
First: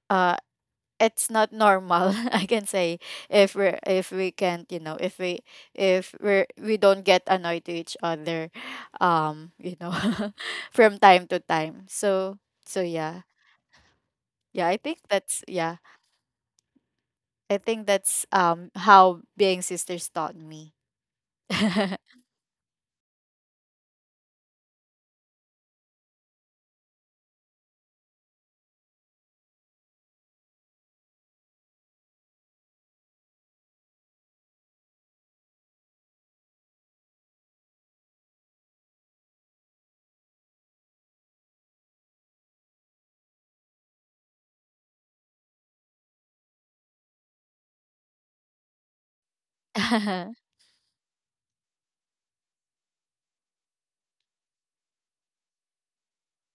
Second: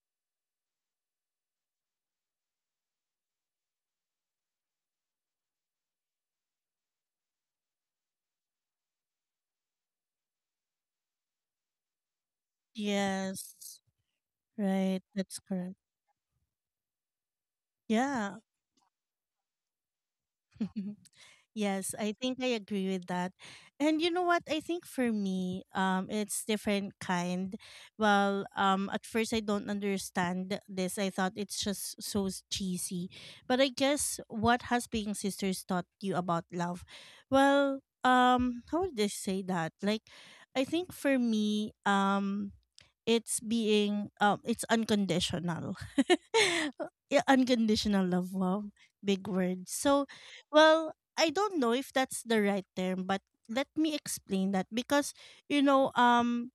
uh it's not normal, I can say, if we're, if we can't, you know, if we if we're we don't get annoyed to each other, you know, from time to time. So, so yeah. Yes. Yeah, I think Right. That's that's correct. I think that's Yeah. How being sisters taught me. Yes, I think I agree with that. And you know what? I think for me, it's different kind. Well, at first I don't understand this. I thought it's just so cheesy. But I guess, what has being sisters taught you about love? Well, how would I say that? Like, I think for me, it's being um, it's unconditional. Yeah, unconditional love, wow, big word. So well, I don't know if that's the right term, but let me explain that, because, you know, um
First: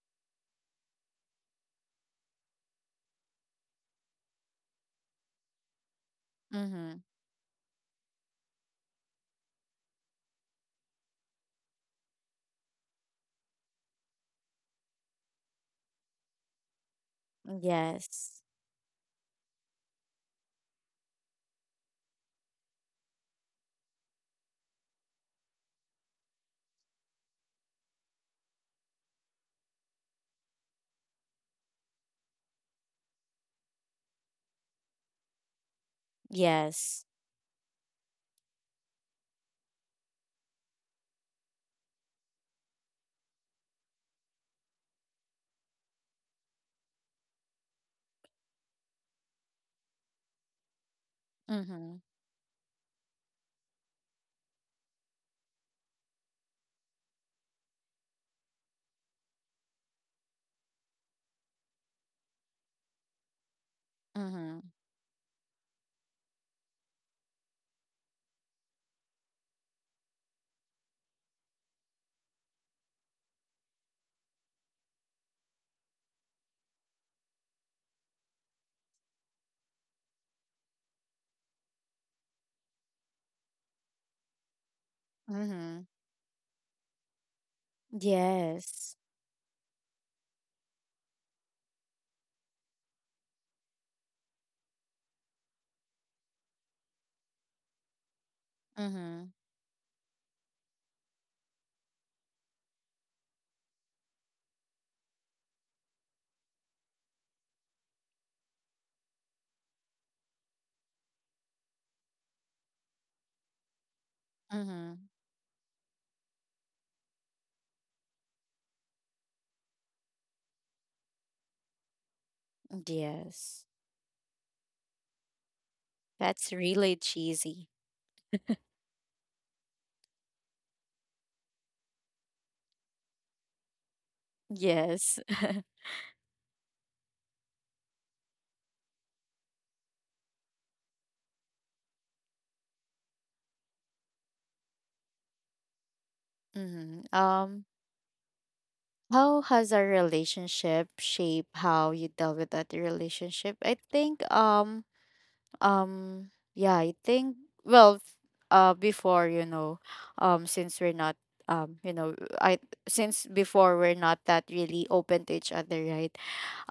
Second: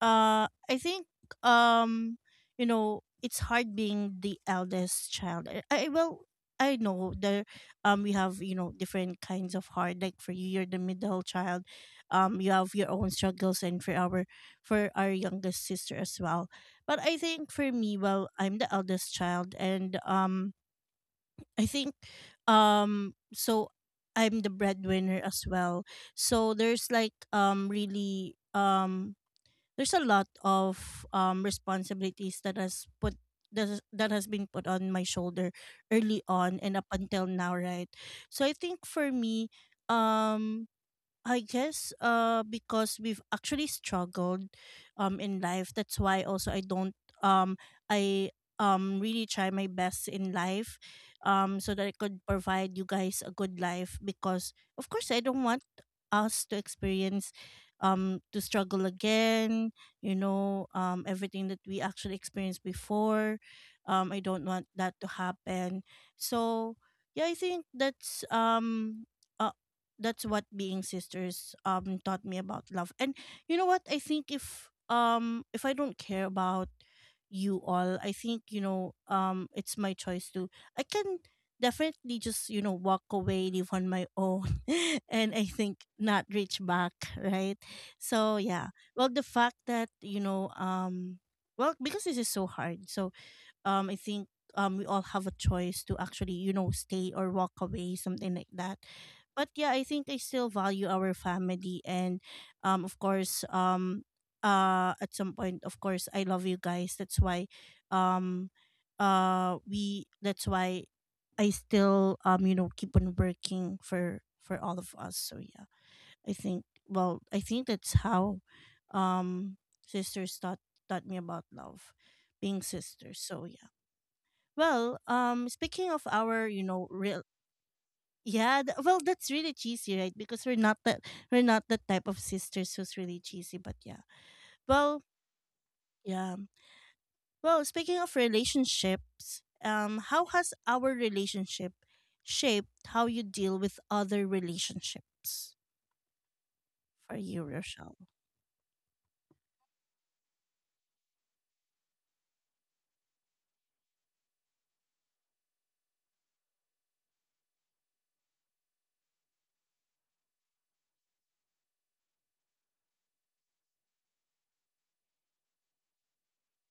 uh I think, um you know, it's hard being the eldest child. I, well, I Mhm. know there we have, you know, different kinds of hard. Like for you, you're the middle child. Um, you have your own struggles, and for our youngest sister as well. But I think for me, well, Yes. I'm the eldest child, and I think so I'm the breadwinner as well. So there's like really there's a lot of responsibilities that has put that has been put on my shoulder early on and up Yes. until now, right? So I think for me, um I guess, because we've actually struggled in life. That's why also I don't um I really try my best in life so that I Mhm. could provide you guys a good life, because of course I don't want us to experience, to struggle again, you know, everything that we actually experienced before. Um, I don't Mhm. want that to happen. So yeah, I think that's a that's what being sisters taught me about love. And you know what? I think if I don't care about you all, I think it's my choice to I can definitely just walk away, live on my own, and I think Mhm. not reach back, right? So yeah. Yes. Well, the fact that well because this is so hard, so I think we all have a choice to actually stay or walk away, something like that. Mhm. But yeah, I think I still value our family. And of course, at some point, of course I love you guys. That's why um uh we that's why I still keep on working for all of Mhm. us. So yeah, I think, well, I think that's how um sisters taught taught me about love, being sisters. So Yes. yeah. Well, speaking of our, That's really real, cheesy. yeah, that's really cheesy, right? Because we're not that, we're not the type of sisters who's really cheesy, but yeah. Well, Yes. yeah. Well, speaking of relationships, how has our relationship shaped how you deal with other relationships? Mhm. For you, Rochelle? How has our relationship shaped how you dealt with that relationship? I think Um, yeah, I think, well, before, you know, since we're not, you know, I since before we're not that really open to each other, right?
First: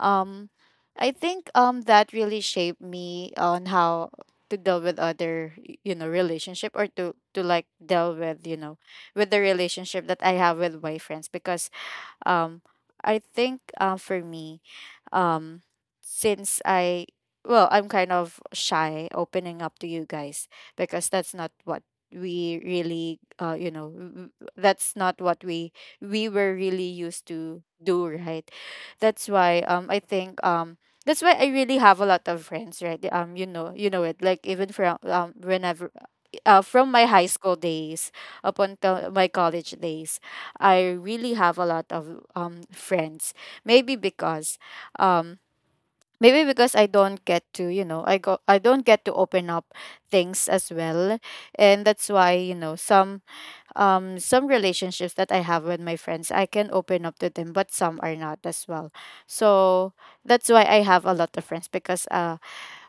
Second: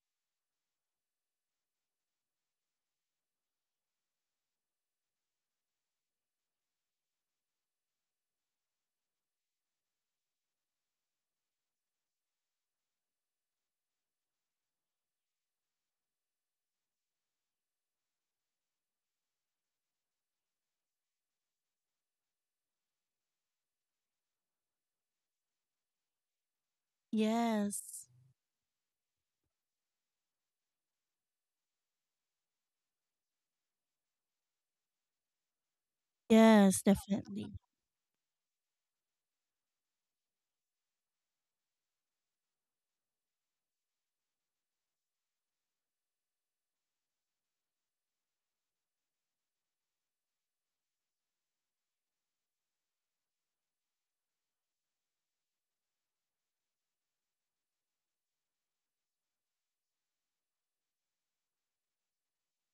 Um, I think that really shaped me on how to deal with other, you know, relationship, or to like deal with, you know, with the relationship that I have with my friends. Because um I think, for me, um since I, well, I'm kind of shy opening up to you guys because that's not what we really you know, that's not what we, were really used to do, Yes. right? That's why, I think, that's why I really have a lot of friends, right? You know, you know, it like, even from, whenever, Yes, from my high definitely. school days up until my college days, I really have a lot of friends. Maybe because um maybe because I don't get to, you know, I don't get to open up things as well. And that's why, you know, some, some relationships that I have with my friends, I can open up to them, but some are not as well. So that's why I have a lot of friends, because uh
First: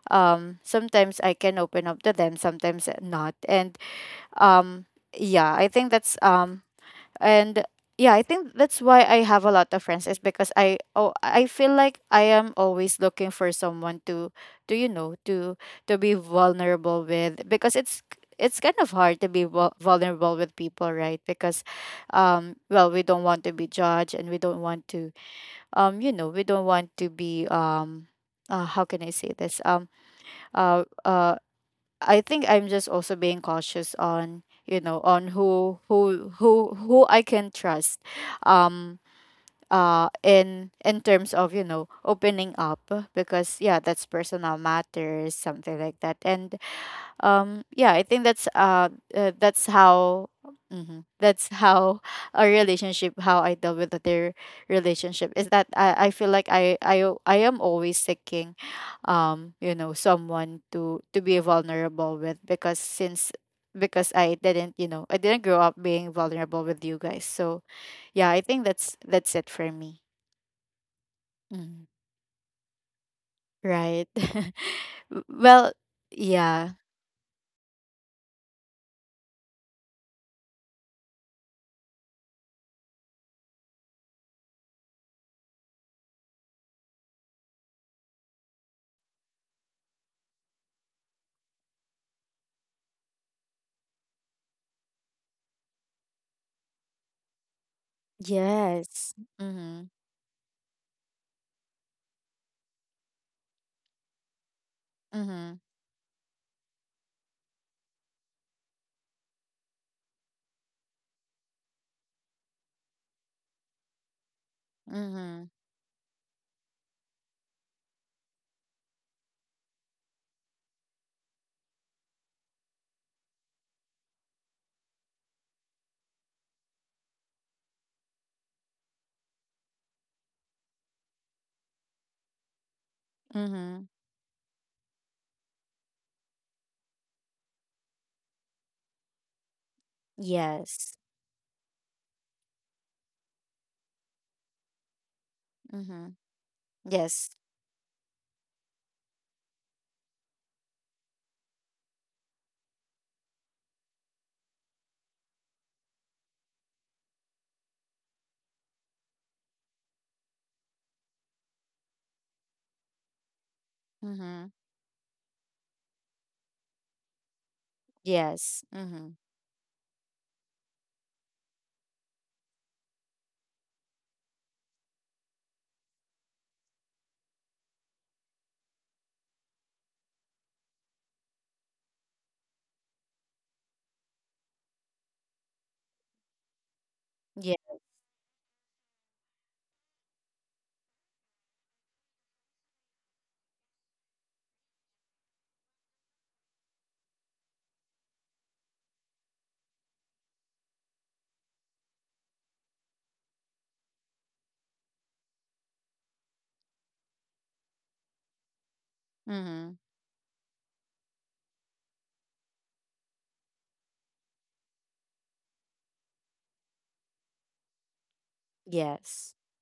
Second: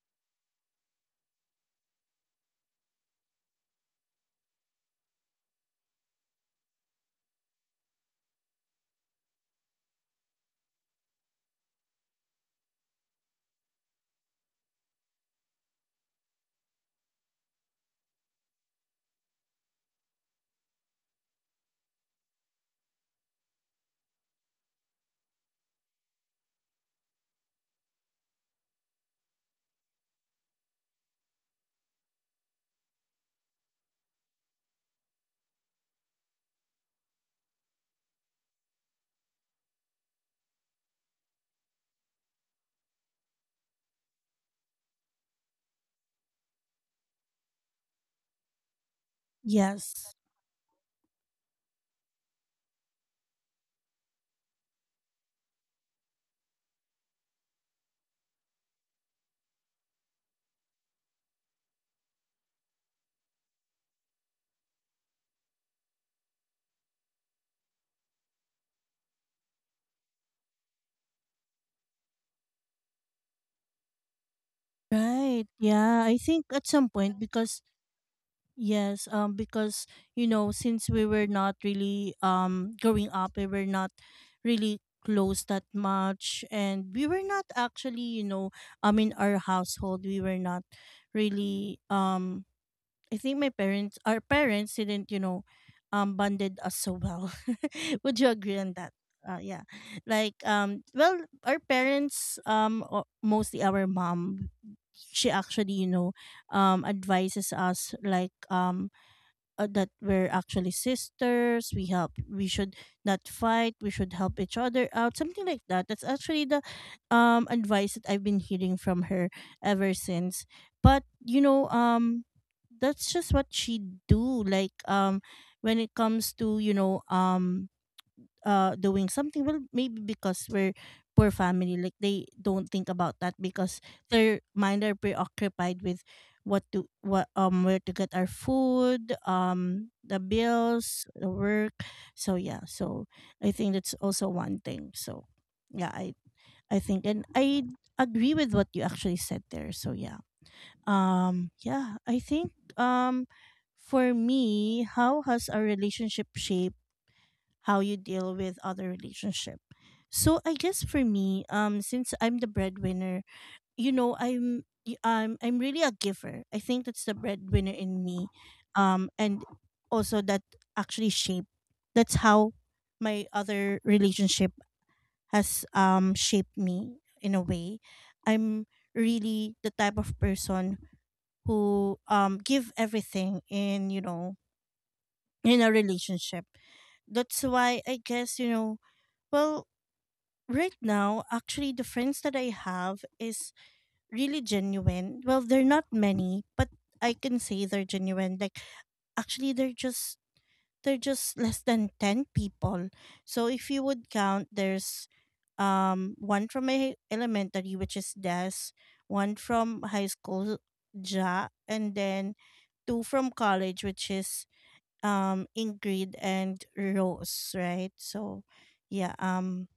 um sometimes I can open up to them, sometimes not. And um yeah, I think that's and yeah, I think that's why I have a lot of friends, is because I, oh, I feel like I am always looking for someone to, you know, to be vulnerable with, because it's kind of hard to be vulnerable with people, right? Because well, we don't want to be judged and we don't want to, you know, we don't want to be, how can I say this, uh uh I think I'm just also being cautious on, you know, on who who I can trust, um in terms of, you know, opening up, because yeah, that's personal matters, something like that. And yeah, I think that's how, Yes. mhm, that's how a relationship, how I deal with their relationship, is that I feel like I am always seeking, you know, someone to be vulnerable with, because since, because I didn't, you know, I didn't grow up being vulnerable with you guys. So yeah, I think that's it for me. Mhm. Right. Well, Right. Yeah, I yeah. think at some point because yes, because you know, since we were not really growing up, we were not really close that much, and we were not actually, you know, in our household, we were not really I think my parents, our parents, didn't, you know, bonded us so well. Would you agree on that? Yes. Yeah, Mm-hmm. like well, our parents, mostly our mom, she Mm-hmm. actually, you know, advises us like that we're actually sisters, we help, we should not fight, we should help each other out, something Mm-hmm. like that. That's actually the advice that I've been hearing from her ever since. But you know, that's just what she do, like when it comes to, you know, doing something. Well, maybe because we're poor family, like, they don't think about that because Mm-hmm. their mind are preoccupied with what to what, where to get our food, the bills, Yes. the work. So yeah, so I think that's also one thing. So yeah, i Mm-hmm. i think, and Yes. I agree with what you actually said there. So yeah, yeah, I think, for me, how has our relationship shaped how you deal with other relationship. So I guess for me, since I'm the breadwinner, you know, Mm-hmm. I'm really a giver. I think that's the breadwinner in me, Yes. Mm-hmm. and also that actually shaped. That's how my other relationship has shaped me in a way. I'm really the type of person who give everything in, you know, in a relationship. That's Yeah. why I guess, you know, well, right now, actually, the friends that I have is really genuine. Well, they're not many, but I can say they're genuine. Like, actually, they're just less than ten people. So if you would count, there's one from my elementary, which is Des, one from Mm-hmm. high school, Ja, and then two from college, which is Ingrid and Rose, right? So yeah, Yes.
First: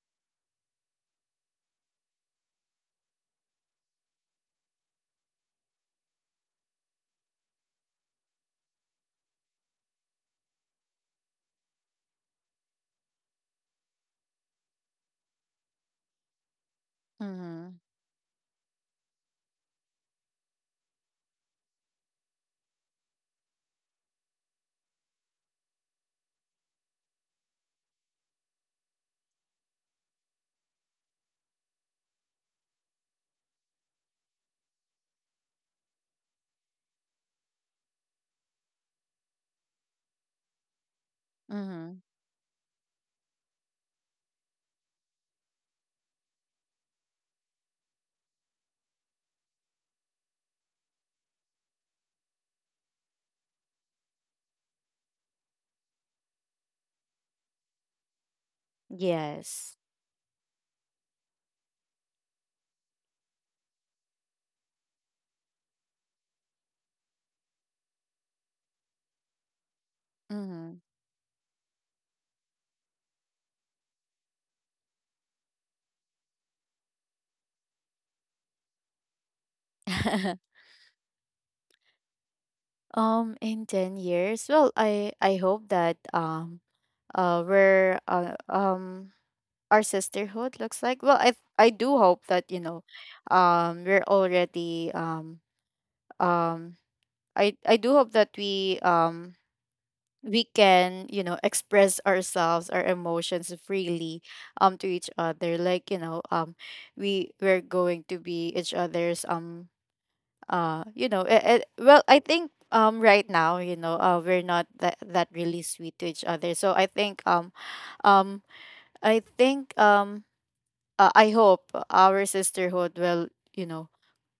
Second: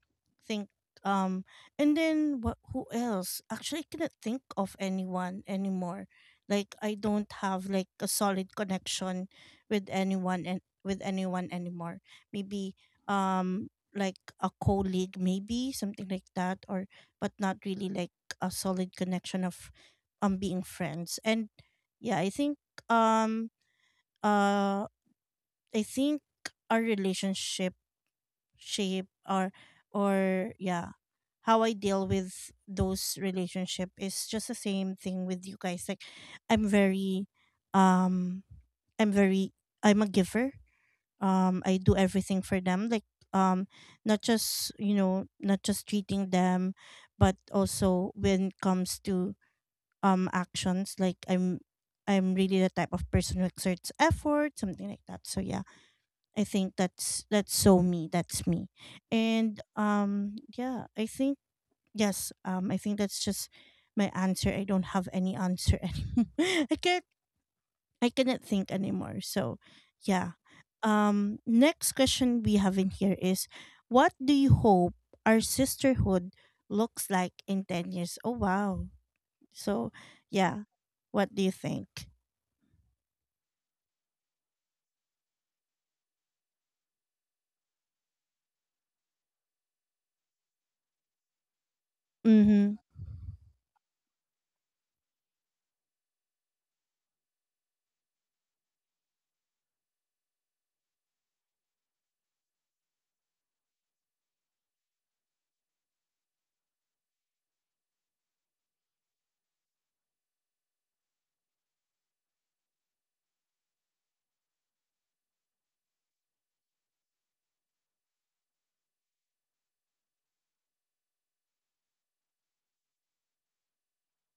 think um and then what, who else? Actually, I cannot think of anyone anymore. Like, I don't have like a solid connection with anyone, and with anyone anymore. Maybe like a colleague, maybe, something like that, or but not Mm-hmm. really like a solid connection of being friends. And yeah, um uh I think our relationship shape, or yeah, how I deal with those relationship is just the same thing with you guys. Like, I'm very um I'm very I'm a giver. I Mm-hmm. do everything for them. Like, um not just, you know, not just treating them, but also when it comes to actions, like I'm really the type of person who exerts effort, something like that. So yeah, I think that's so me. That's me. And Yes. Yeah, I think, yes, I think that's just my answer. I don't have any answer anymore. I can't I cannot think anymore. So yeah. Mm-hmm. Next question we have in here is, what do you hope our sisterhood looks like in 10 years? Oh wow. So yeah. What do you think? In 10 years, well, I hope that where our sisterhood looks like. Well, I do hope that, you Mm-hmm. know, we're already um I do hope that we we can, you know, express ourselves, our emotions freely to each other, like, you know, we're going to be each other's you know well, I think, right now, you know, we're not that really sweet to each other, so I think, um I think, I hope our sisterhood will, you know,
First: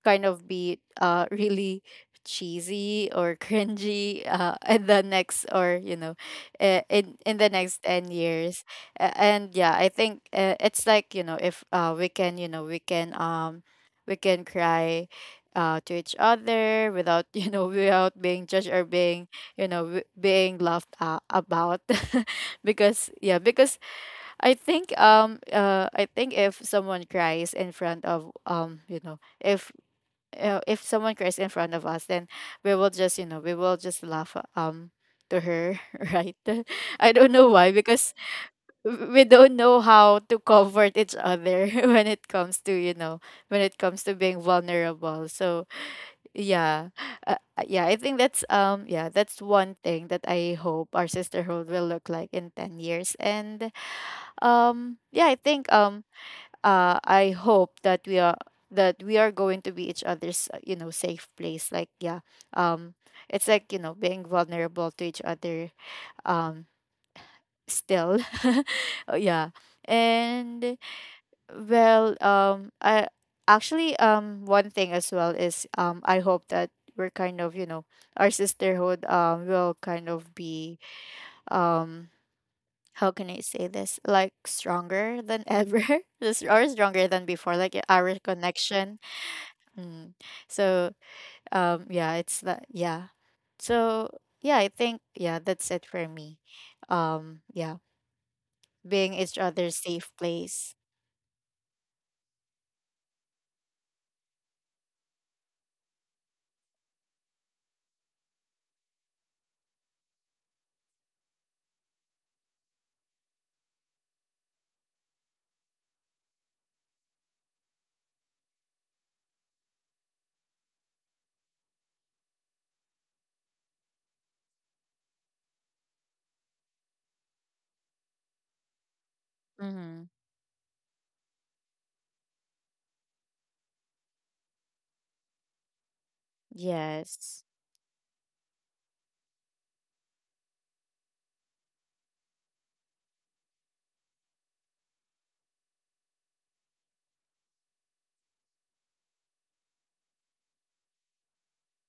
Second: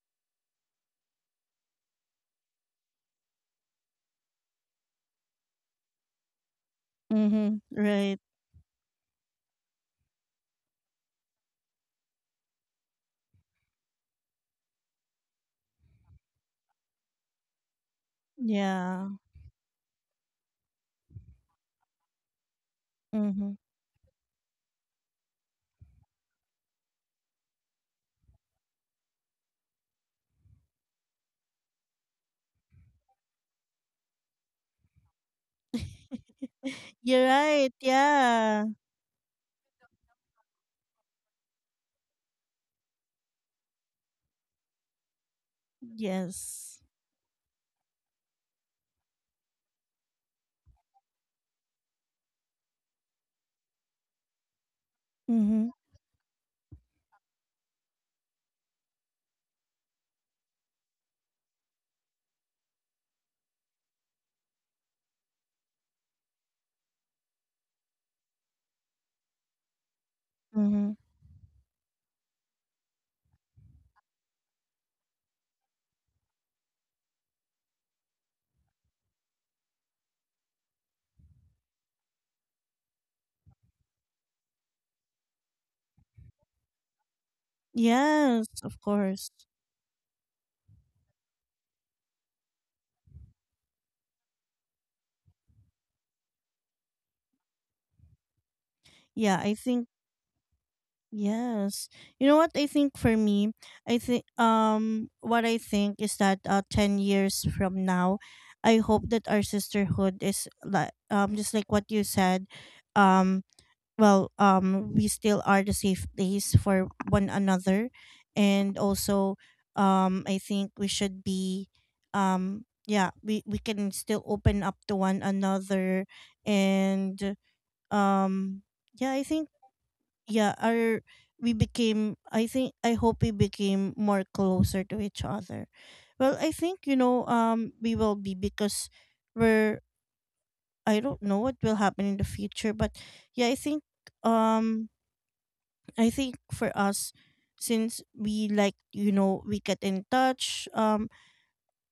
kind of be really cheesy or cringy in the next, or, you know, in the Mm-hmm. next 10 Right. years. And yeah, I think, it's like, you know, if we can, you know, we can cry to each other without you know, without being judged or Yeah. being, you know, being laughed about because yeah, Mm-hmm. because I think, I think if someone cries in front of, you know, if someone cries in front of us, then we will just, you know, we will just laugh to her right. I You're don't know right. why, because Yeah. We don't know how to comfort each other when it comes to, you know, when it comes to being vulnerable, so Yes. yeah. Yeah, I think that's, um, yeah, that's one thing that I hope our sisterhood will look like in 10 years. And yeah, I Mhm. think, I hope that we are, that we are going to be each other's, you know, safe place, like, yeah. um it's like, you know, being vulnerable to each other, um still. Oh, yeah. And, Mhm. well, I, actually, one thing as well is, I hope that we're kind of, you know, our sisterhood, will kind of be, um how can I say this? Like, stronger than ever, This- or stronger than before. Like our Yes, of connection. course. Mm. So, yeah, it's that, yeah. So, yeah, I think, yeah, that's it for me. Yeah, being Yeah, each I other's think, safe place. yes. You know what I think for me? I think what I think is that 10 years from now, I hope that our sisterhood is like just like what you said, um well, we still are the safe place for one another, and also I think we should be yeah, we can still open up to one another. And um yeah, I think, Mm-hmm. yeah, our we became, I think, I hope we became more closer to each other. Well, I think, you know, Yes. We will be, because we're, I don't know what will happen in the future, but yeah, I think, um I think for us, since we like, you know, we get in touch,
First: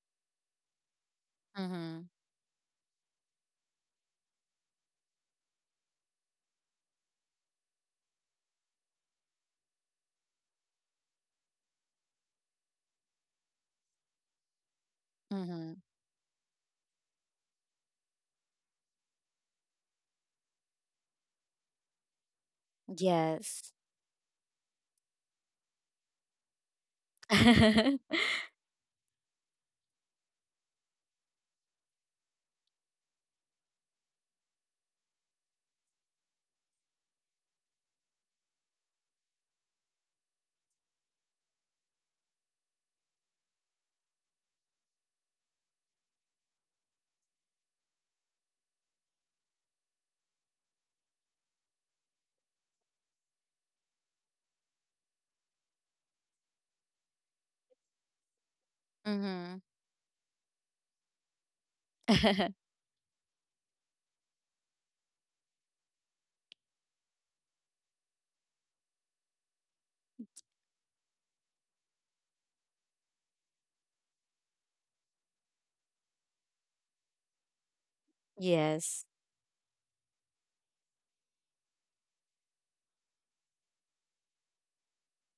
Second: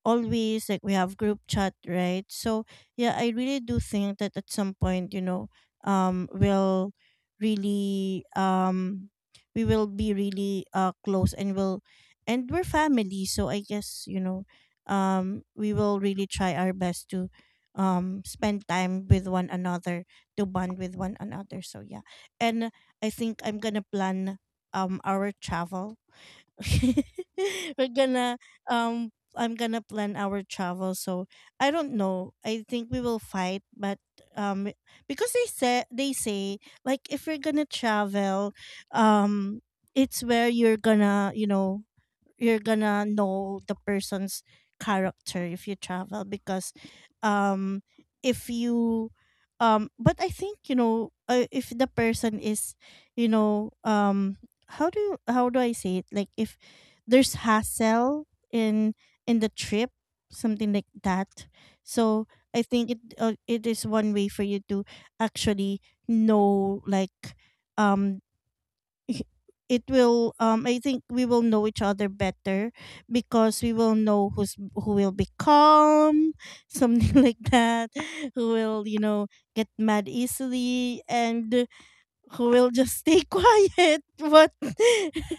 always, like we have group chat, Mm-hmm. right? So yeah, I really do think that at some point, you know, um we'll really um we will be really close, and will, and we're family, so I guess, you know, we Mm-hmm. will really try our best to spend time with one another, to bond with one another. So yeah. And I think I'm Yes. gonna plan our travel. We're gonna um I'm gonna plan our travel. So I don't know, I think we will fight, but um because they said, they say like, if you're gonna travel, um it's where you're gonna, you know, you're gonna know the person's character if you travel. Because um if you but I think, you know, if the person is, you know, how do you, how do I say it, like if there's hassle in the Mm-hmm. trip, something like that. So I think it it is one way for you to actually know, like, um it will, I think we will know each other better, because we will know who's who will be calm something like that, who will, you Yes. know, get mad easily, and who will just stay quiet, but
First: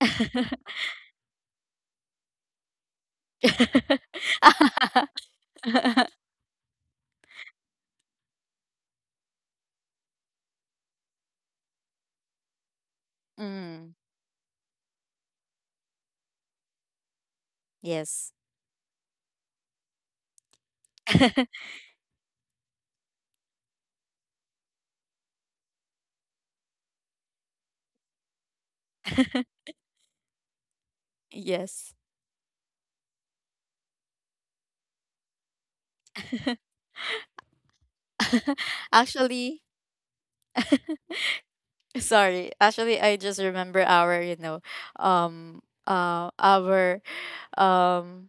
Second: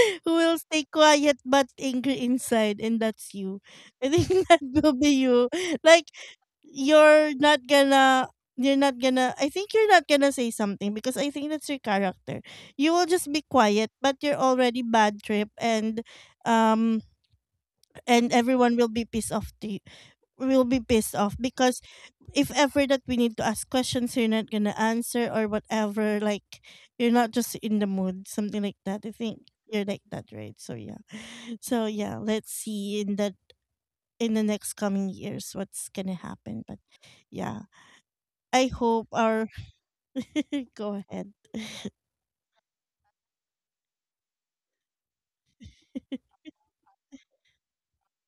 who will stay quiet but angry inside. And that's you, I think, that will be you. Like, you're not gonna you're not gonna I think you're not gonna say something, because I think that's your character. You will just be quiet, Mm. but you're already bad trip. And um Yes. Everyone will be pissed off to you, will be pissed off because if ever that we need to ask questions, you're not gonna answer or whatever, like, you're not just in the mood, something like that. I think you're like that, right? So yeah. So Yes. yeah, let's see in that in the next coming years what's gonna happen. But yeah. I hope our Actually, go ahead. sorry. Actually, I just remember our, you know, um, our, um,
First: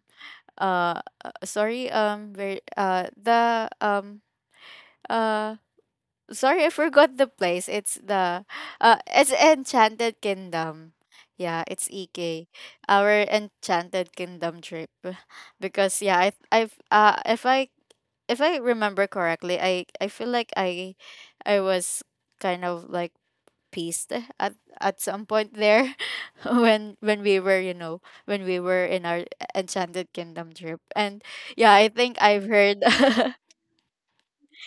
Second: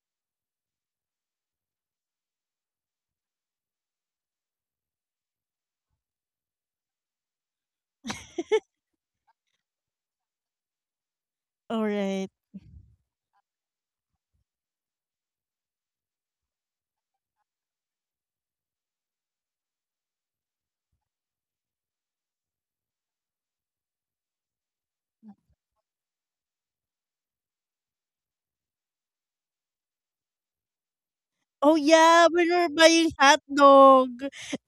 sorry, uh, sorry, I forgot the place. It's the, it's Enchanted Kingdom. Yeah, All it's right. EK. Our Enchanted Kingdom trip. Because yeah, if I remember correctly, I feel like I was kind of like peeved at at some point there when we were, you know, when we were in our Enchanted Kingdom trip, and Oh yeah, I think yeah, I've when we're heard. buying hot dog,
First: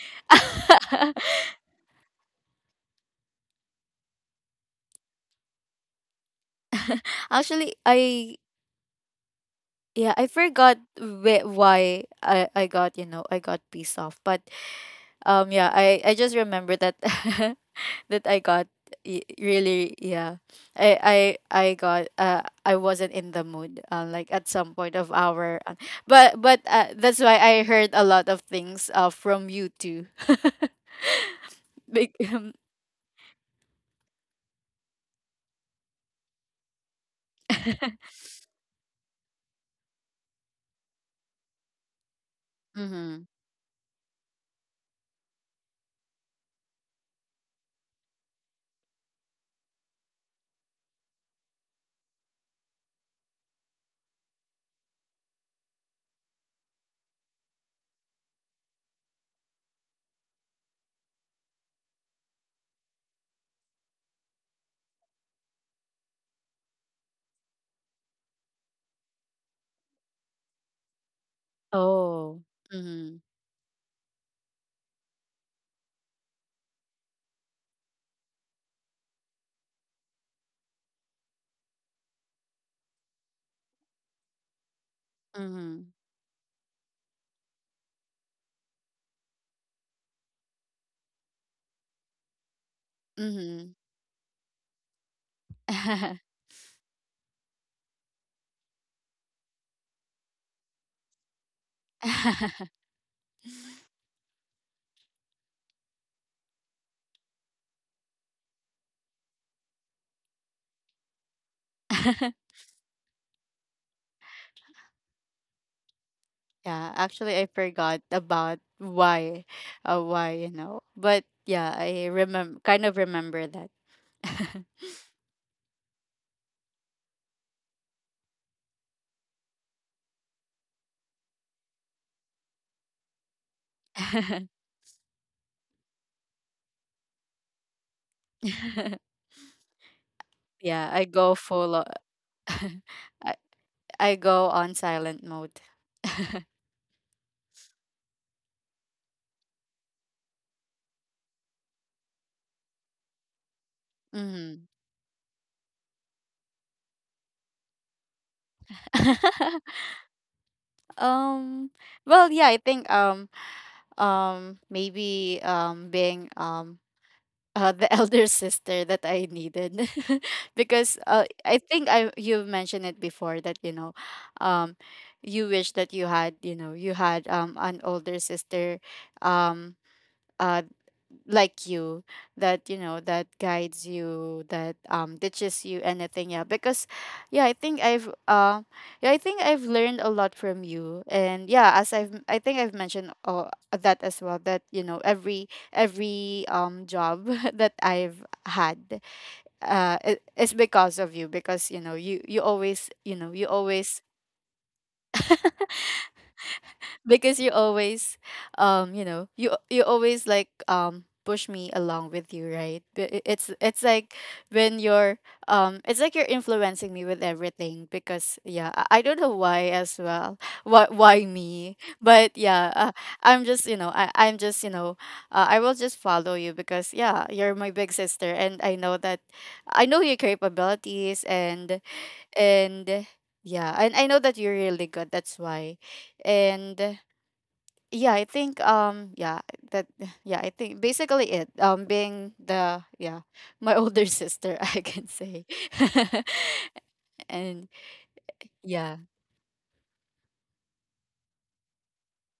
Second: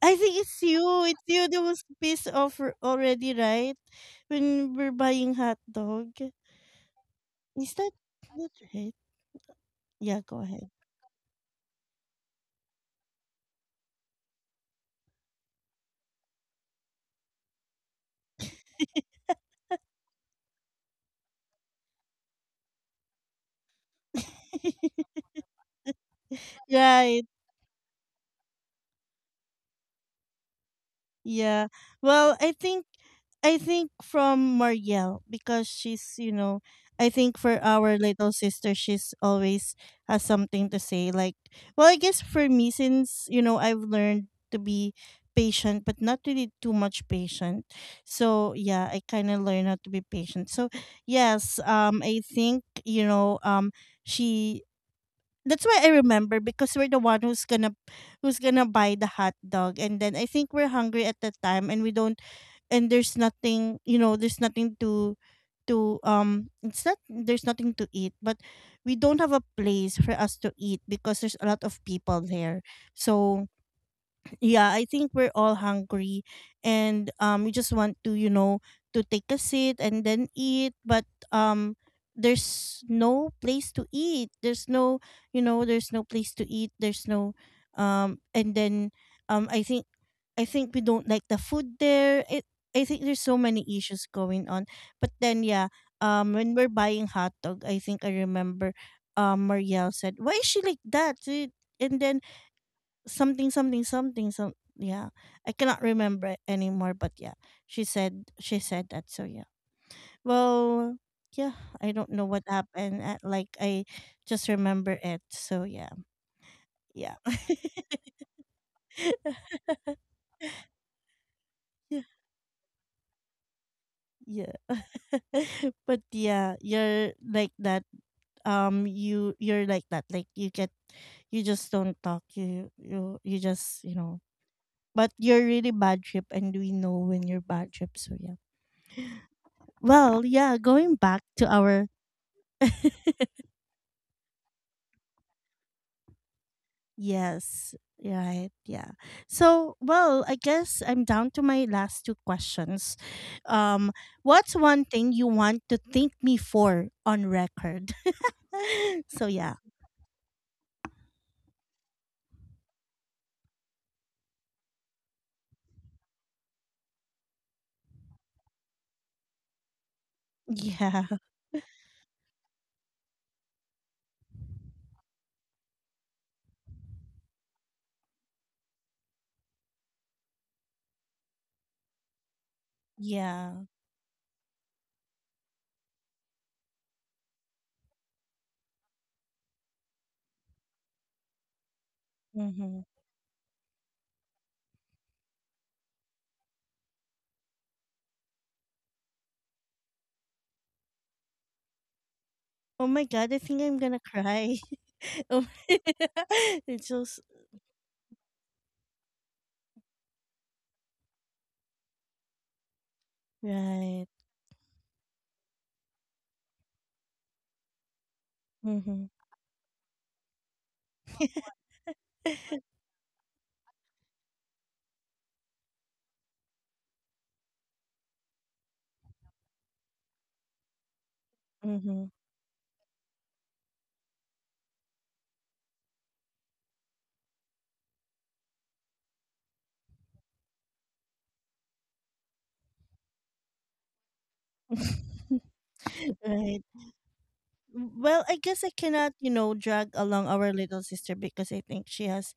I think it's you. It's you that was pissed off already, right? When we're buying hot dog, is Actually, that I, not right? yeah, Yeah, I go ahead. forgot why I got, you know, I got pissed off, but, um, yeah, I just remember that that I got, really, yeah. I got, I wasn't in the mood, like at some point of our, but that's Right. why I heard a lot of things from you too. Yeah. Big Well, I think from Marielle, because she's, you know, I think for our little sister, she's always has something to say. Like, well, I guess for me, mhm. since, you know, I've learned to be patient, but not really too much patient. So, yeah, I kind of learned how to be patient. So, yes, I think, she, that's why I remember because we're the one who's gonna buy the hot dog. And then I think we're hungry at the time, and we don't, and there's nothing, there's nothing to, to, it's not, there's nothing to eat, but we don't have a place for us to eat because there's a lot of people Oh. there. Mhm. So yeah, I think we're all hungry, and we just want to, to take a seat and then eat. But um there's no place to eat, there's no, Mhm. there's no place to eat, there's no, and then, um i think I think we don't like the food there. It, I think there's so many issues going on. But then yeah, Mhm. When we're buying hot dog, I think I remember, Marielle said, why is she like that? Eh, and then, something something something some, yeah, I cannot remember it anymore, but yeah, she said that. So yeah. Well, yeah, I don't know what happened. Like, I just remember it. So yeah. Yeah, Yeah. actually, I forgot about why, why, you know. But yeah, Yeah. I remember, kind of remember that. Yeah. But yeah, you're like that. You, you're like that. Like, you get, you just don't talk, you just, you know. But you're really bad trip, and we know when you're bad trip. So yeah. Well, yeah, Yeah, going I back go to full. O- our I I go on silent mode. Yes, right. Yeah. So, well, I guess I'm down to my last two questions. Um, Mm-hmm. what's one thing you want to thank me for on record? So, yeah. Um. Well, yeah, I think, maybe, being, the elder sister that I needed. Because, Yeah. I think I, you mentioned it before that, you know, um you wish that you had, you know, you had, an older sister, um uh like you, that, you know, that Yeah. guides you, that, teaches you anything, yeah. Because yeah, I think I've yeah, I think I've learned a lot from you. And yeah, as I've, I think I've Mm-hmm. mentioned, that as well, that, you know, every, job that I've had, is because of you. Because, you know, you always, Oh my you know, God, I you think I'm always, gonna cry. Oh, it's just because you always, you know, you always like, push me along with you, right? But it- it's like right. when you're, it's like you're influencing me with everything. Because yeah, I Mm-hmm. don't know why as well, why me? But yeah, I'm just, you know, I'm just, you know, I will just follow you, because yeah, you're my big sister, and I know that, I know your capabilities. and Mm-hmm. and yeah, and I know that you're really good, that's why. And yeah, I think, yeah, that yeah, I think basically it, being the, yeah, my older sister, I can say. Right. And Well, I guess I yeah. cannot, drag along our little sister because I think she has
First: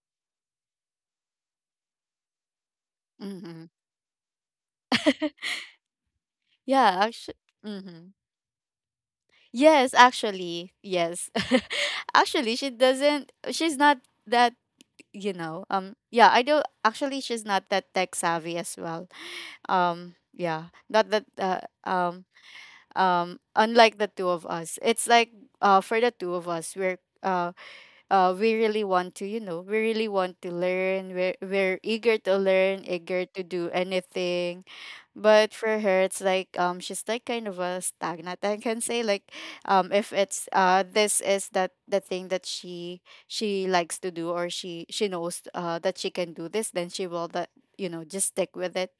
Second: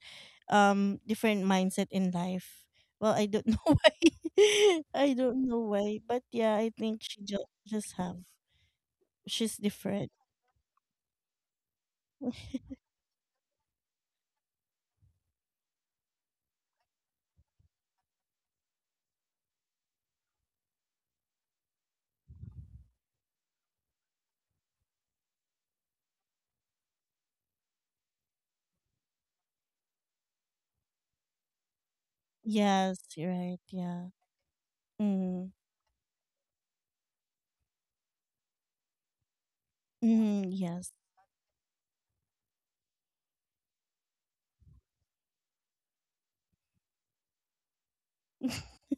different mindset in life. Well, I don't know Mhm. why. I don't know why, but yeah, I Yeah, think she actually, just mhm. have, she's Yes, different. actually. Yes. Actually, she doesn't, she's not that, you know. Yeah, I do, actually, she's not that tech savvy as well. Yeah, not that, um unlike the two of us. It's like, for the two of us, we really want to, you know, we really want to learn. We're eager to learn, Yes, eager you're to right. do Yeah. anything. But Mm. for her, it's like, she's like kind of a stagnant, I can say, like, if it's, Mm, yes. this is that the thing that she likes to do, or she knows, that she can do this, then she will that, you know, just stick with it.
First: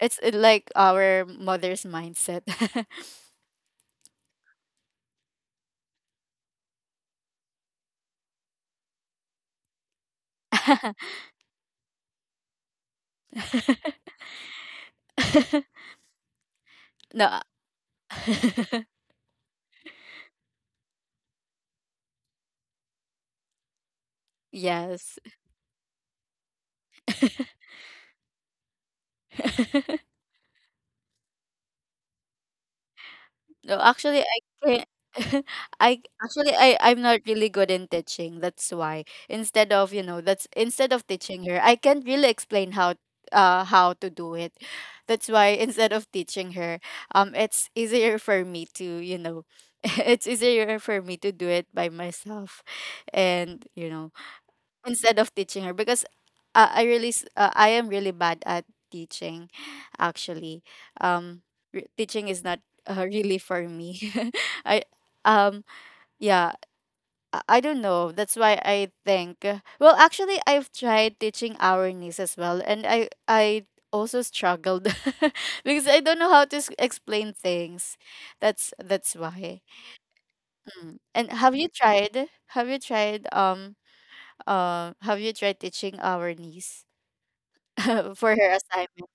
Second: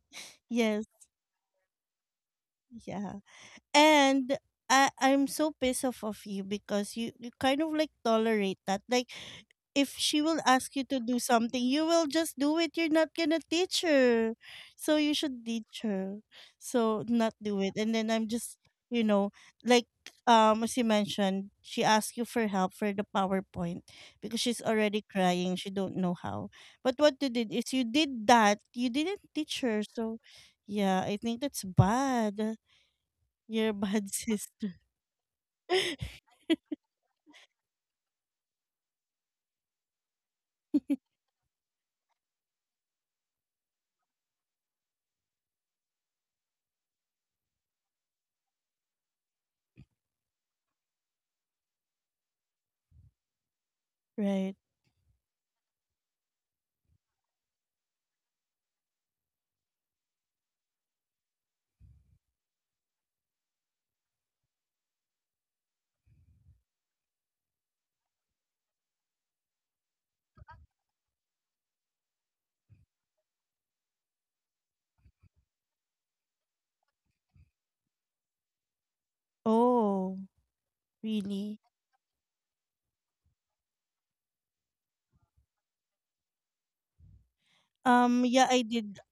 It's, like Yes. our mother's mindset. Yeah. And I'm so pissed off of you because you kind of like tolerate that. Like, if she will ask you to do something, you will just do it. You're not gonna teach her. So you should teach her. So, not No. do it. And then I'm just, you know, like, as you mentioned, she asked you for help for the PowerPoint because she's already Yes. crying. She don't know how. But what you did is you did that. You didn't teach her. So yeah, I think that's bad. You're a No, bad actually, I sister. can I, actually, I I'm not really good in teaching. That's why instead of, you know, that's instead of teaching her, I can't really explain how, how to do it. That's why instead of teaching her, it's easier for me to, you know, it's easier for me to do it by myself, and, you know, Right. instead of teaching her, because, I really I am really bad at teaching, actually. um Teaching is not, really for me. I um yeah, I don't know, that's why I think, well, actually, I've tried teaching our niece as well, and I also struggled because I don't know how to explain things, that's why. Oh, Mm. And have really? you tried, have you tried teaching our niece for Yeah, her I did. assignment?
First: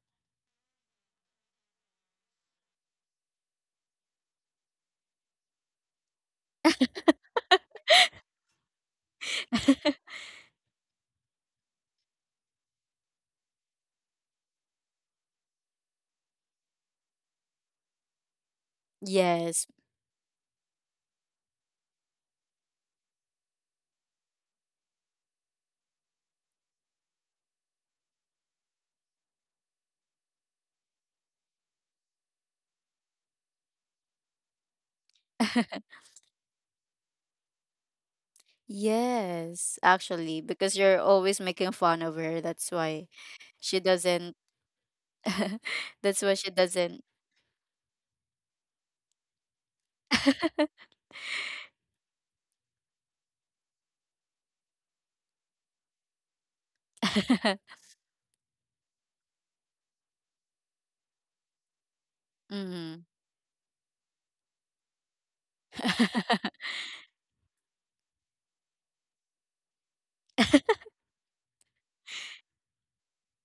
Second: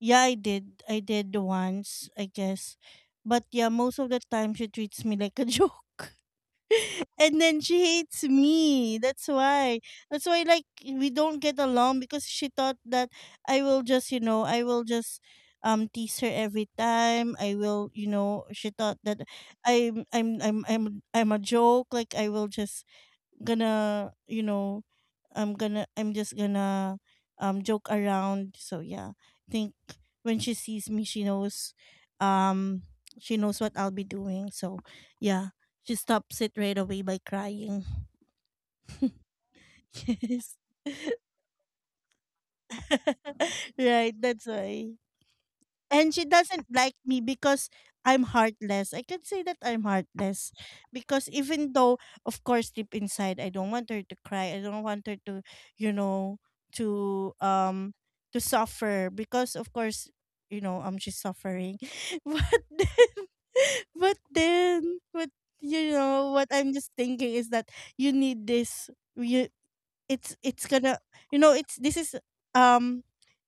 Yeah, I did. I did once, I guess. But yeah, most of the time she treats me like a joke. And then she hates me. That's why. That's why, like, we don't get along because she thought that I will just, you know, I will just tease her every time. I will, you know, she thought that Yes. I'm a joke. Like, I will just gonna, you know, I'm just gonna, joke around. So yeah, I think when she sees me, she knows, um she knows what I'll be doing. So yeah, she stops it right away by crying. Yes, actually, Yes. because you're always making fun of her. That's why she Right, doesn't. that's why. And That's she why she doesn't like doesn't. me because I'm heartless. I can say that I'm heartless because, even though, of course, deep inside, I don't want her to cry. I don't want her to, you know, to, to suffer because, of course, you know, she's suffering. But Mm-hmm. then, but then, but you know, what I'm just thinking is that you need this. You, it's gonna, you know, it's, this is, um,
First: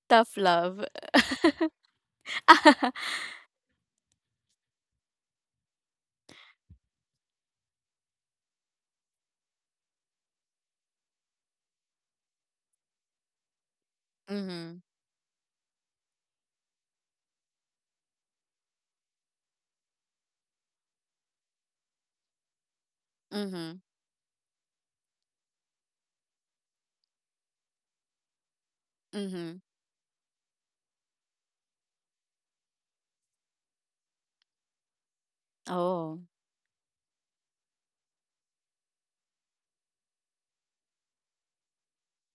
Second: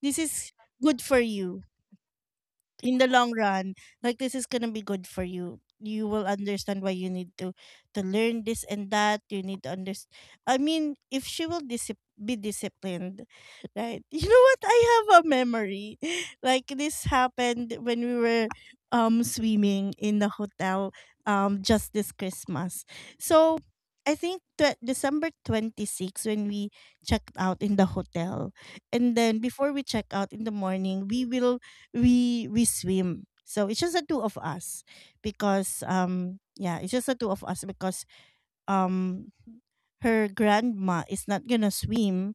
this Tough is love. good for you in the long run. Like, this is gonna be good for you. You will understand why you need to learn this and that. You need to understand. I mean, if she will disip- be disciplined, right? You know what? Mm-hmm. I have a memory like this happened when we were swimming in the hotel, just this Christmas. So, Mm-hmm. I think that December 26th, when we checked out in the hotel. And then Mm-hmm. before we check out in the morning, we will, we swim. So it's just the two of us because, Oh. Yeah, it's just the two of us because, um her grandma is not gonna swim.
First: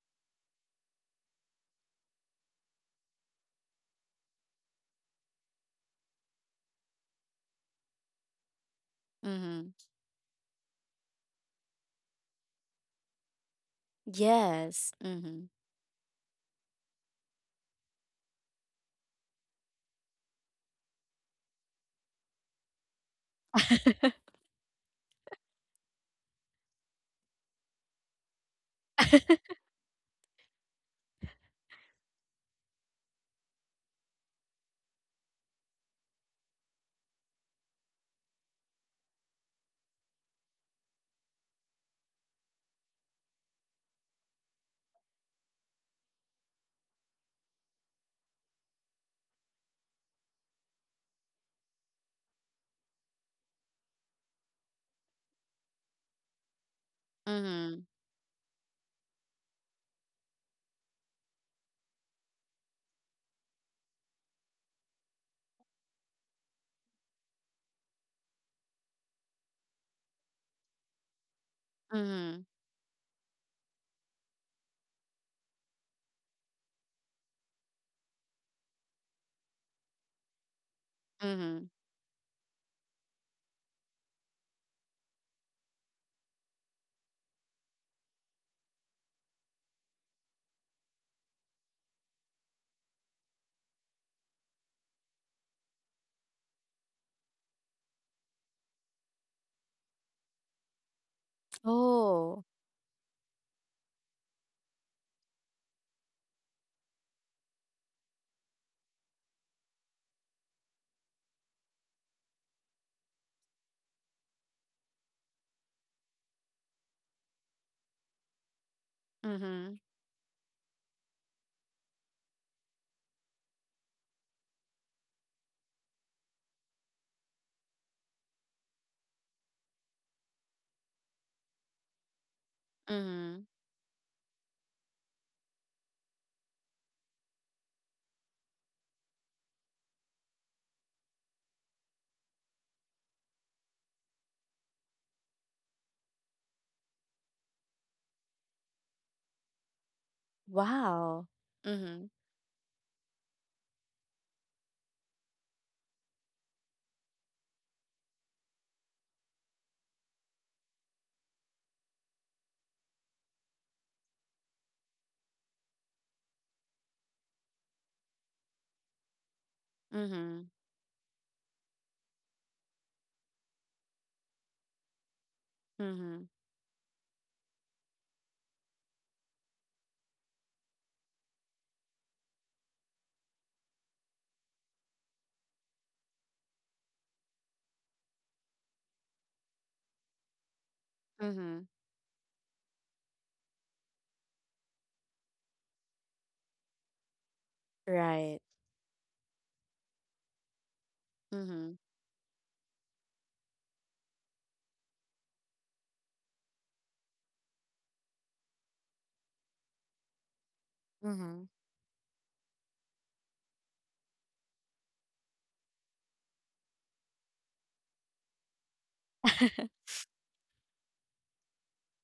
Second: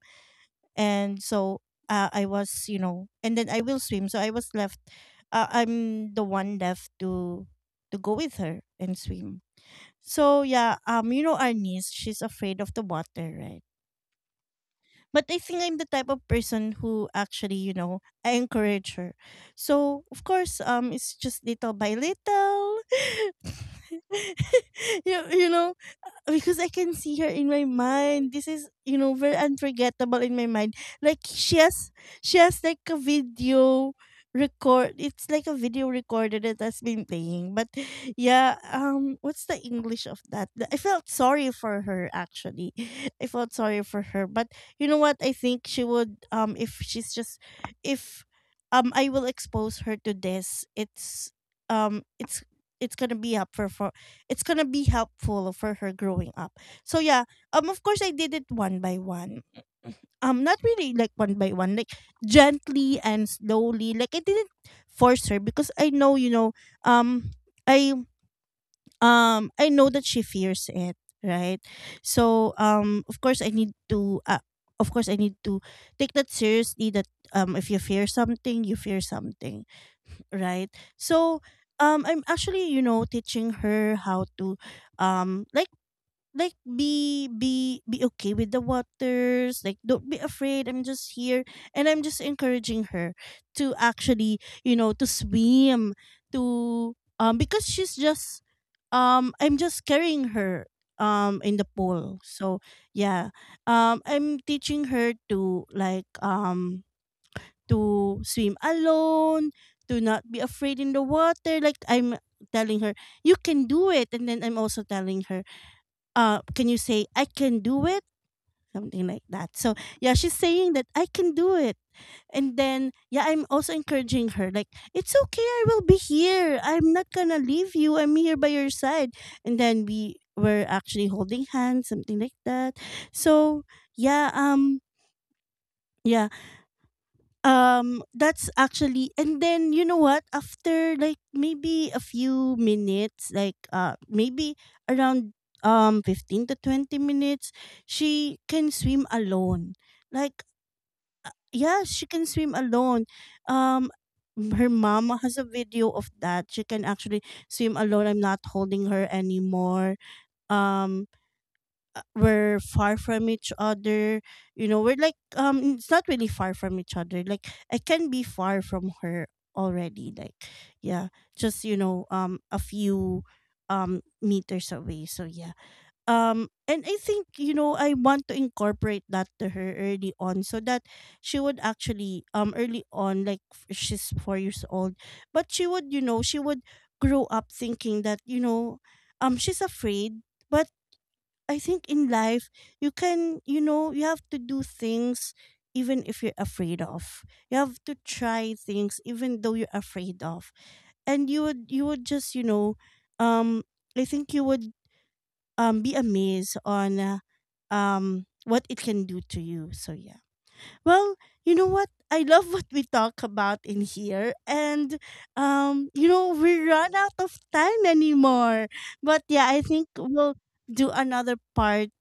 And so, I was, you know, and then I will swim. So I was left, I'm the one left to go with her and swim. Mm-hmm. So yeah, you know, our niece, she's afraid of the water, right? Yes. But I Mm-hmm. think I'm the type of person who actually, you know, I encourage her. So, of course, it's just little by little. You know, because I can see her in my mind. This is, you know, very unforgettable in my mind. Like, she has like a video record, it's like a video recorder that has been playing. But yeah, what's the English of that? The- I felt sorry for her, actually. I felt sorry for her. But you know what? I think she would, if she's just, if I will expose her to this, it's, um it's it's gonna be up for, it's gonna be helpful for her growing up. So yeah, Mm-hmm. of course I did it one by one. Not really like one by one, like gently and slowly. Like, I didn't force her because I know, you know, um, I, I know that she fears it, right? Mm-hmm. So, of course I need to, of course I need to take that seriously. That, if you fear something, you fear something, right? So, Mm-hmm. I'm actually, you know, teaching her how to, um like like be, be okay with the waters. Like, don't be afraid, I'm just here. And I'm just encouraging her to actually, you know, to swim, to because she's just, I'm just carrying her in the pool. Oh. So yeah, I'm teaching her to, like, to swim alone, to not be afraid in the water. Like, I'm telling her, you can do it. And then I'm also telling her, can you say I can do it? Something like that. Mm-hmm. So yeah, she's saying that I can do it. And then yeah, I'm also encouraging her like, it's okay, I will be here. I'm not gonna leave you. I'm here by your side. And then we were actually holding hands, something like that. Mm-hmm. So yeah, yeah, that's actually, and then you know what? After like maybe a few minutes, like, maybe around 15 to 20 minutes, she can swim alone. Like, Wow. yeah, Mm-hmm. she can swim alone. Um, m- her mama has a video of that. She can actually swim alone. I'm not holding her anymore. Um, we're far from each other. You know, we're like, it's not really far from each other, like, I can be far from her already. Like, Mm-hmm. yeah, just, you know, a few meters away. So yeah, Mm-hmm. And I think, you know, I want to incorporate that to her early on so that she would actually, early on, like, f- she's 4 years old, but she would, you know, she would grow up thinking that, you know, she's afraid, but I Mm-hmm. think in life, you can, you know, you have to do things even if you're afraid of. You have to Right. try things even though you're afraid of. And you would, Mm-hmm. you would just, you know, um I think you would be amazed on, what it can do to you. So yeah. Well, Mm-hmm. you know what? I love what we talk about in here. And, you know, we run out of time anymore. But yeah, I think we'll do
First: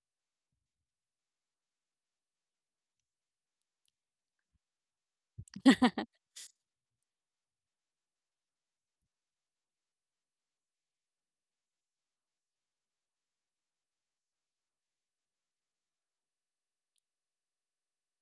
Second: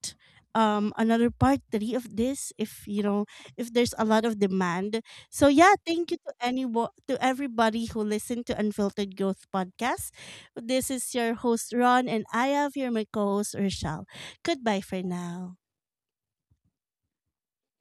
another part three of this if, you know, if there's a lot of demand. So yeah, thank you to anyone, to everybody who listened to Unfiltered Growth Podcast. This is your host, Ron, and I have here my co host, Rochelle. Goodbye for now.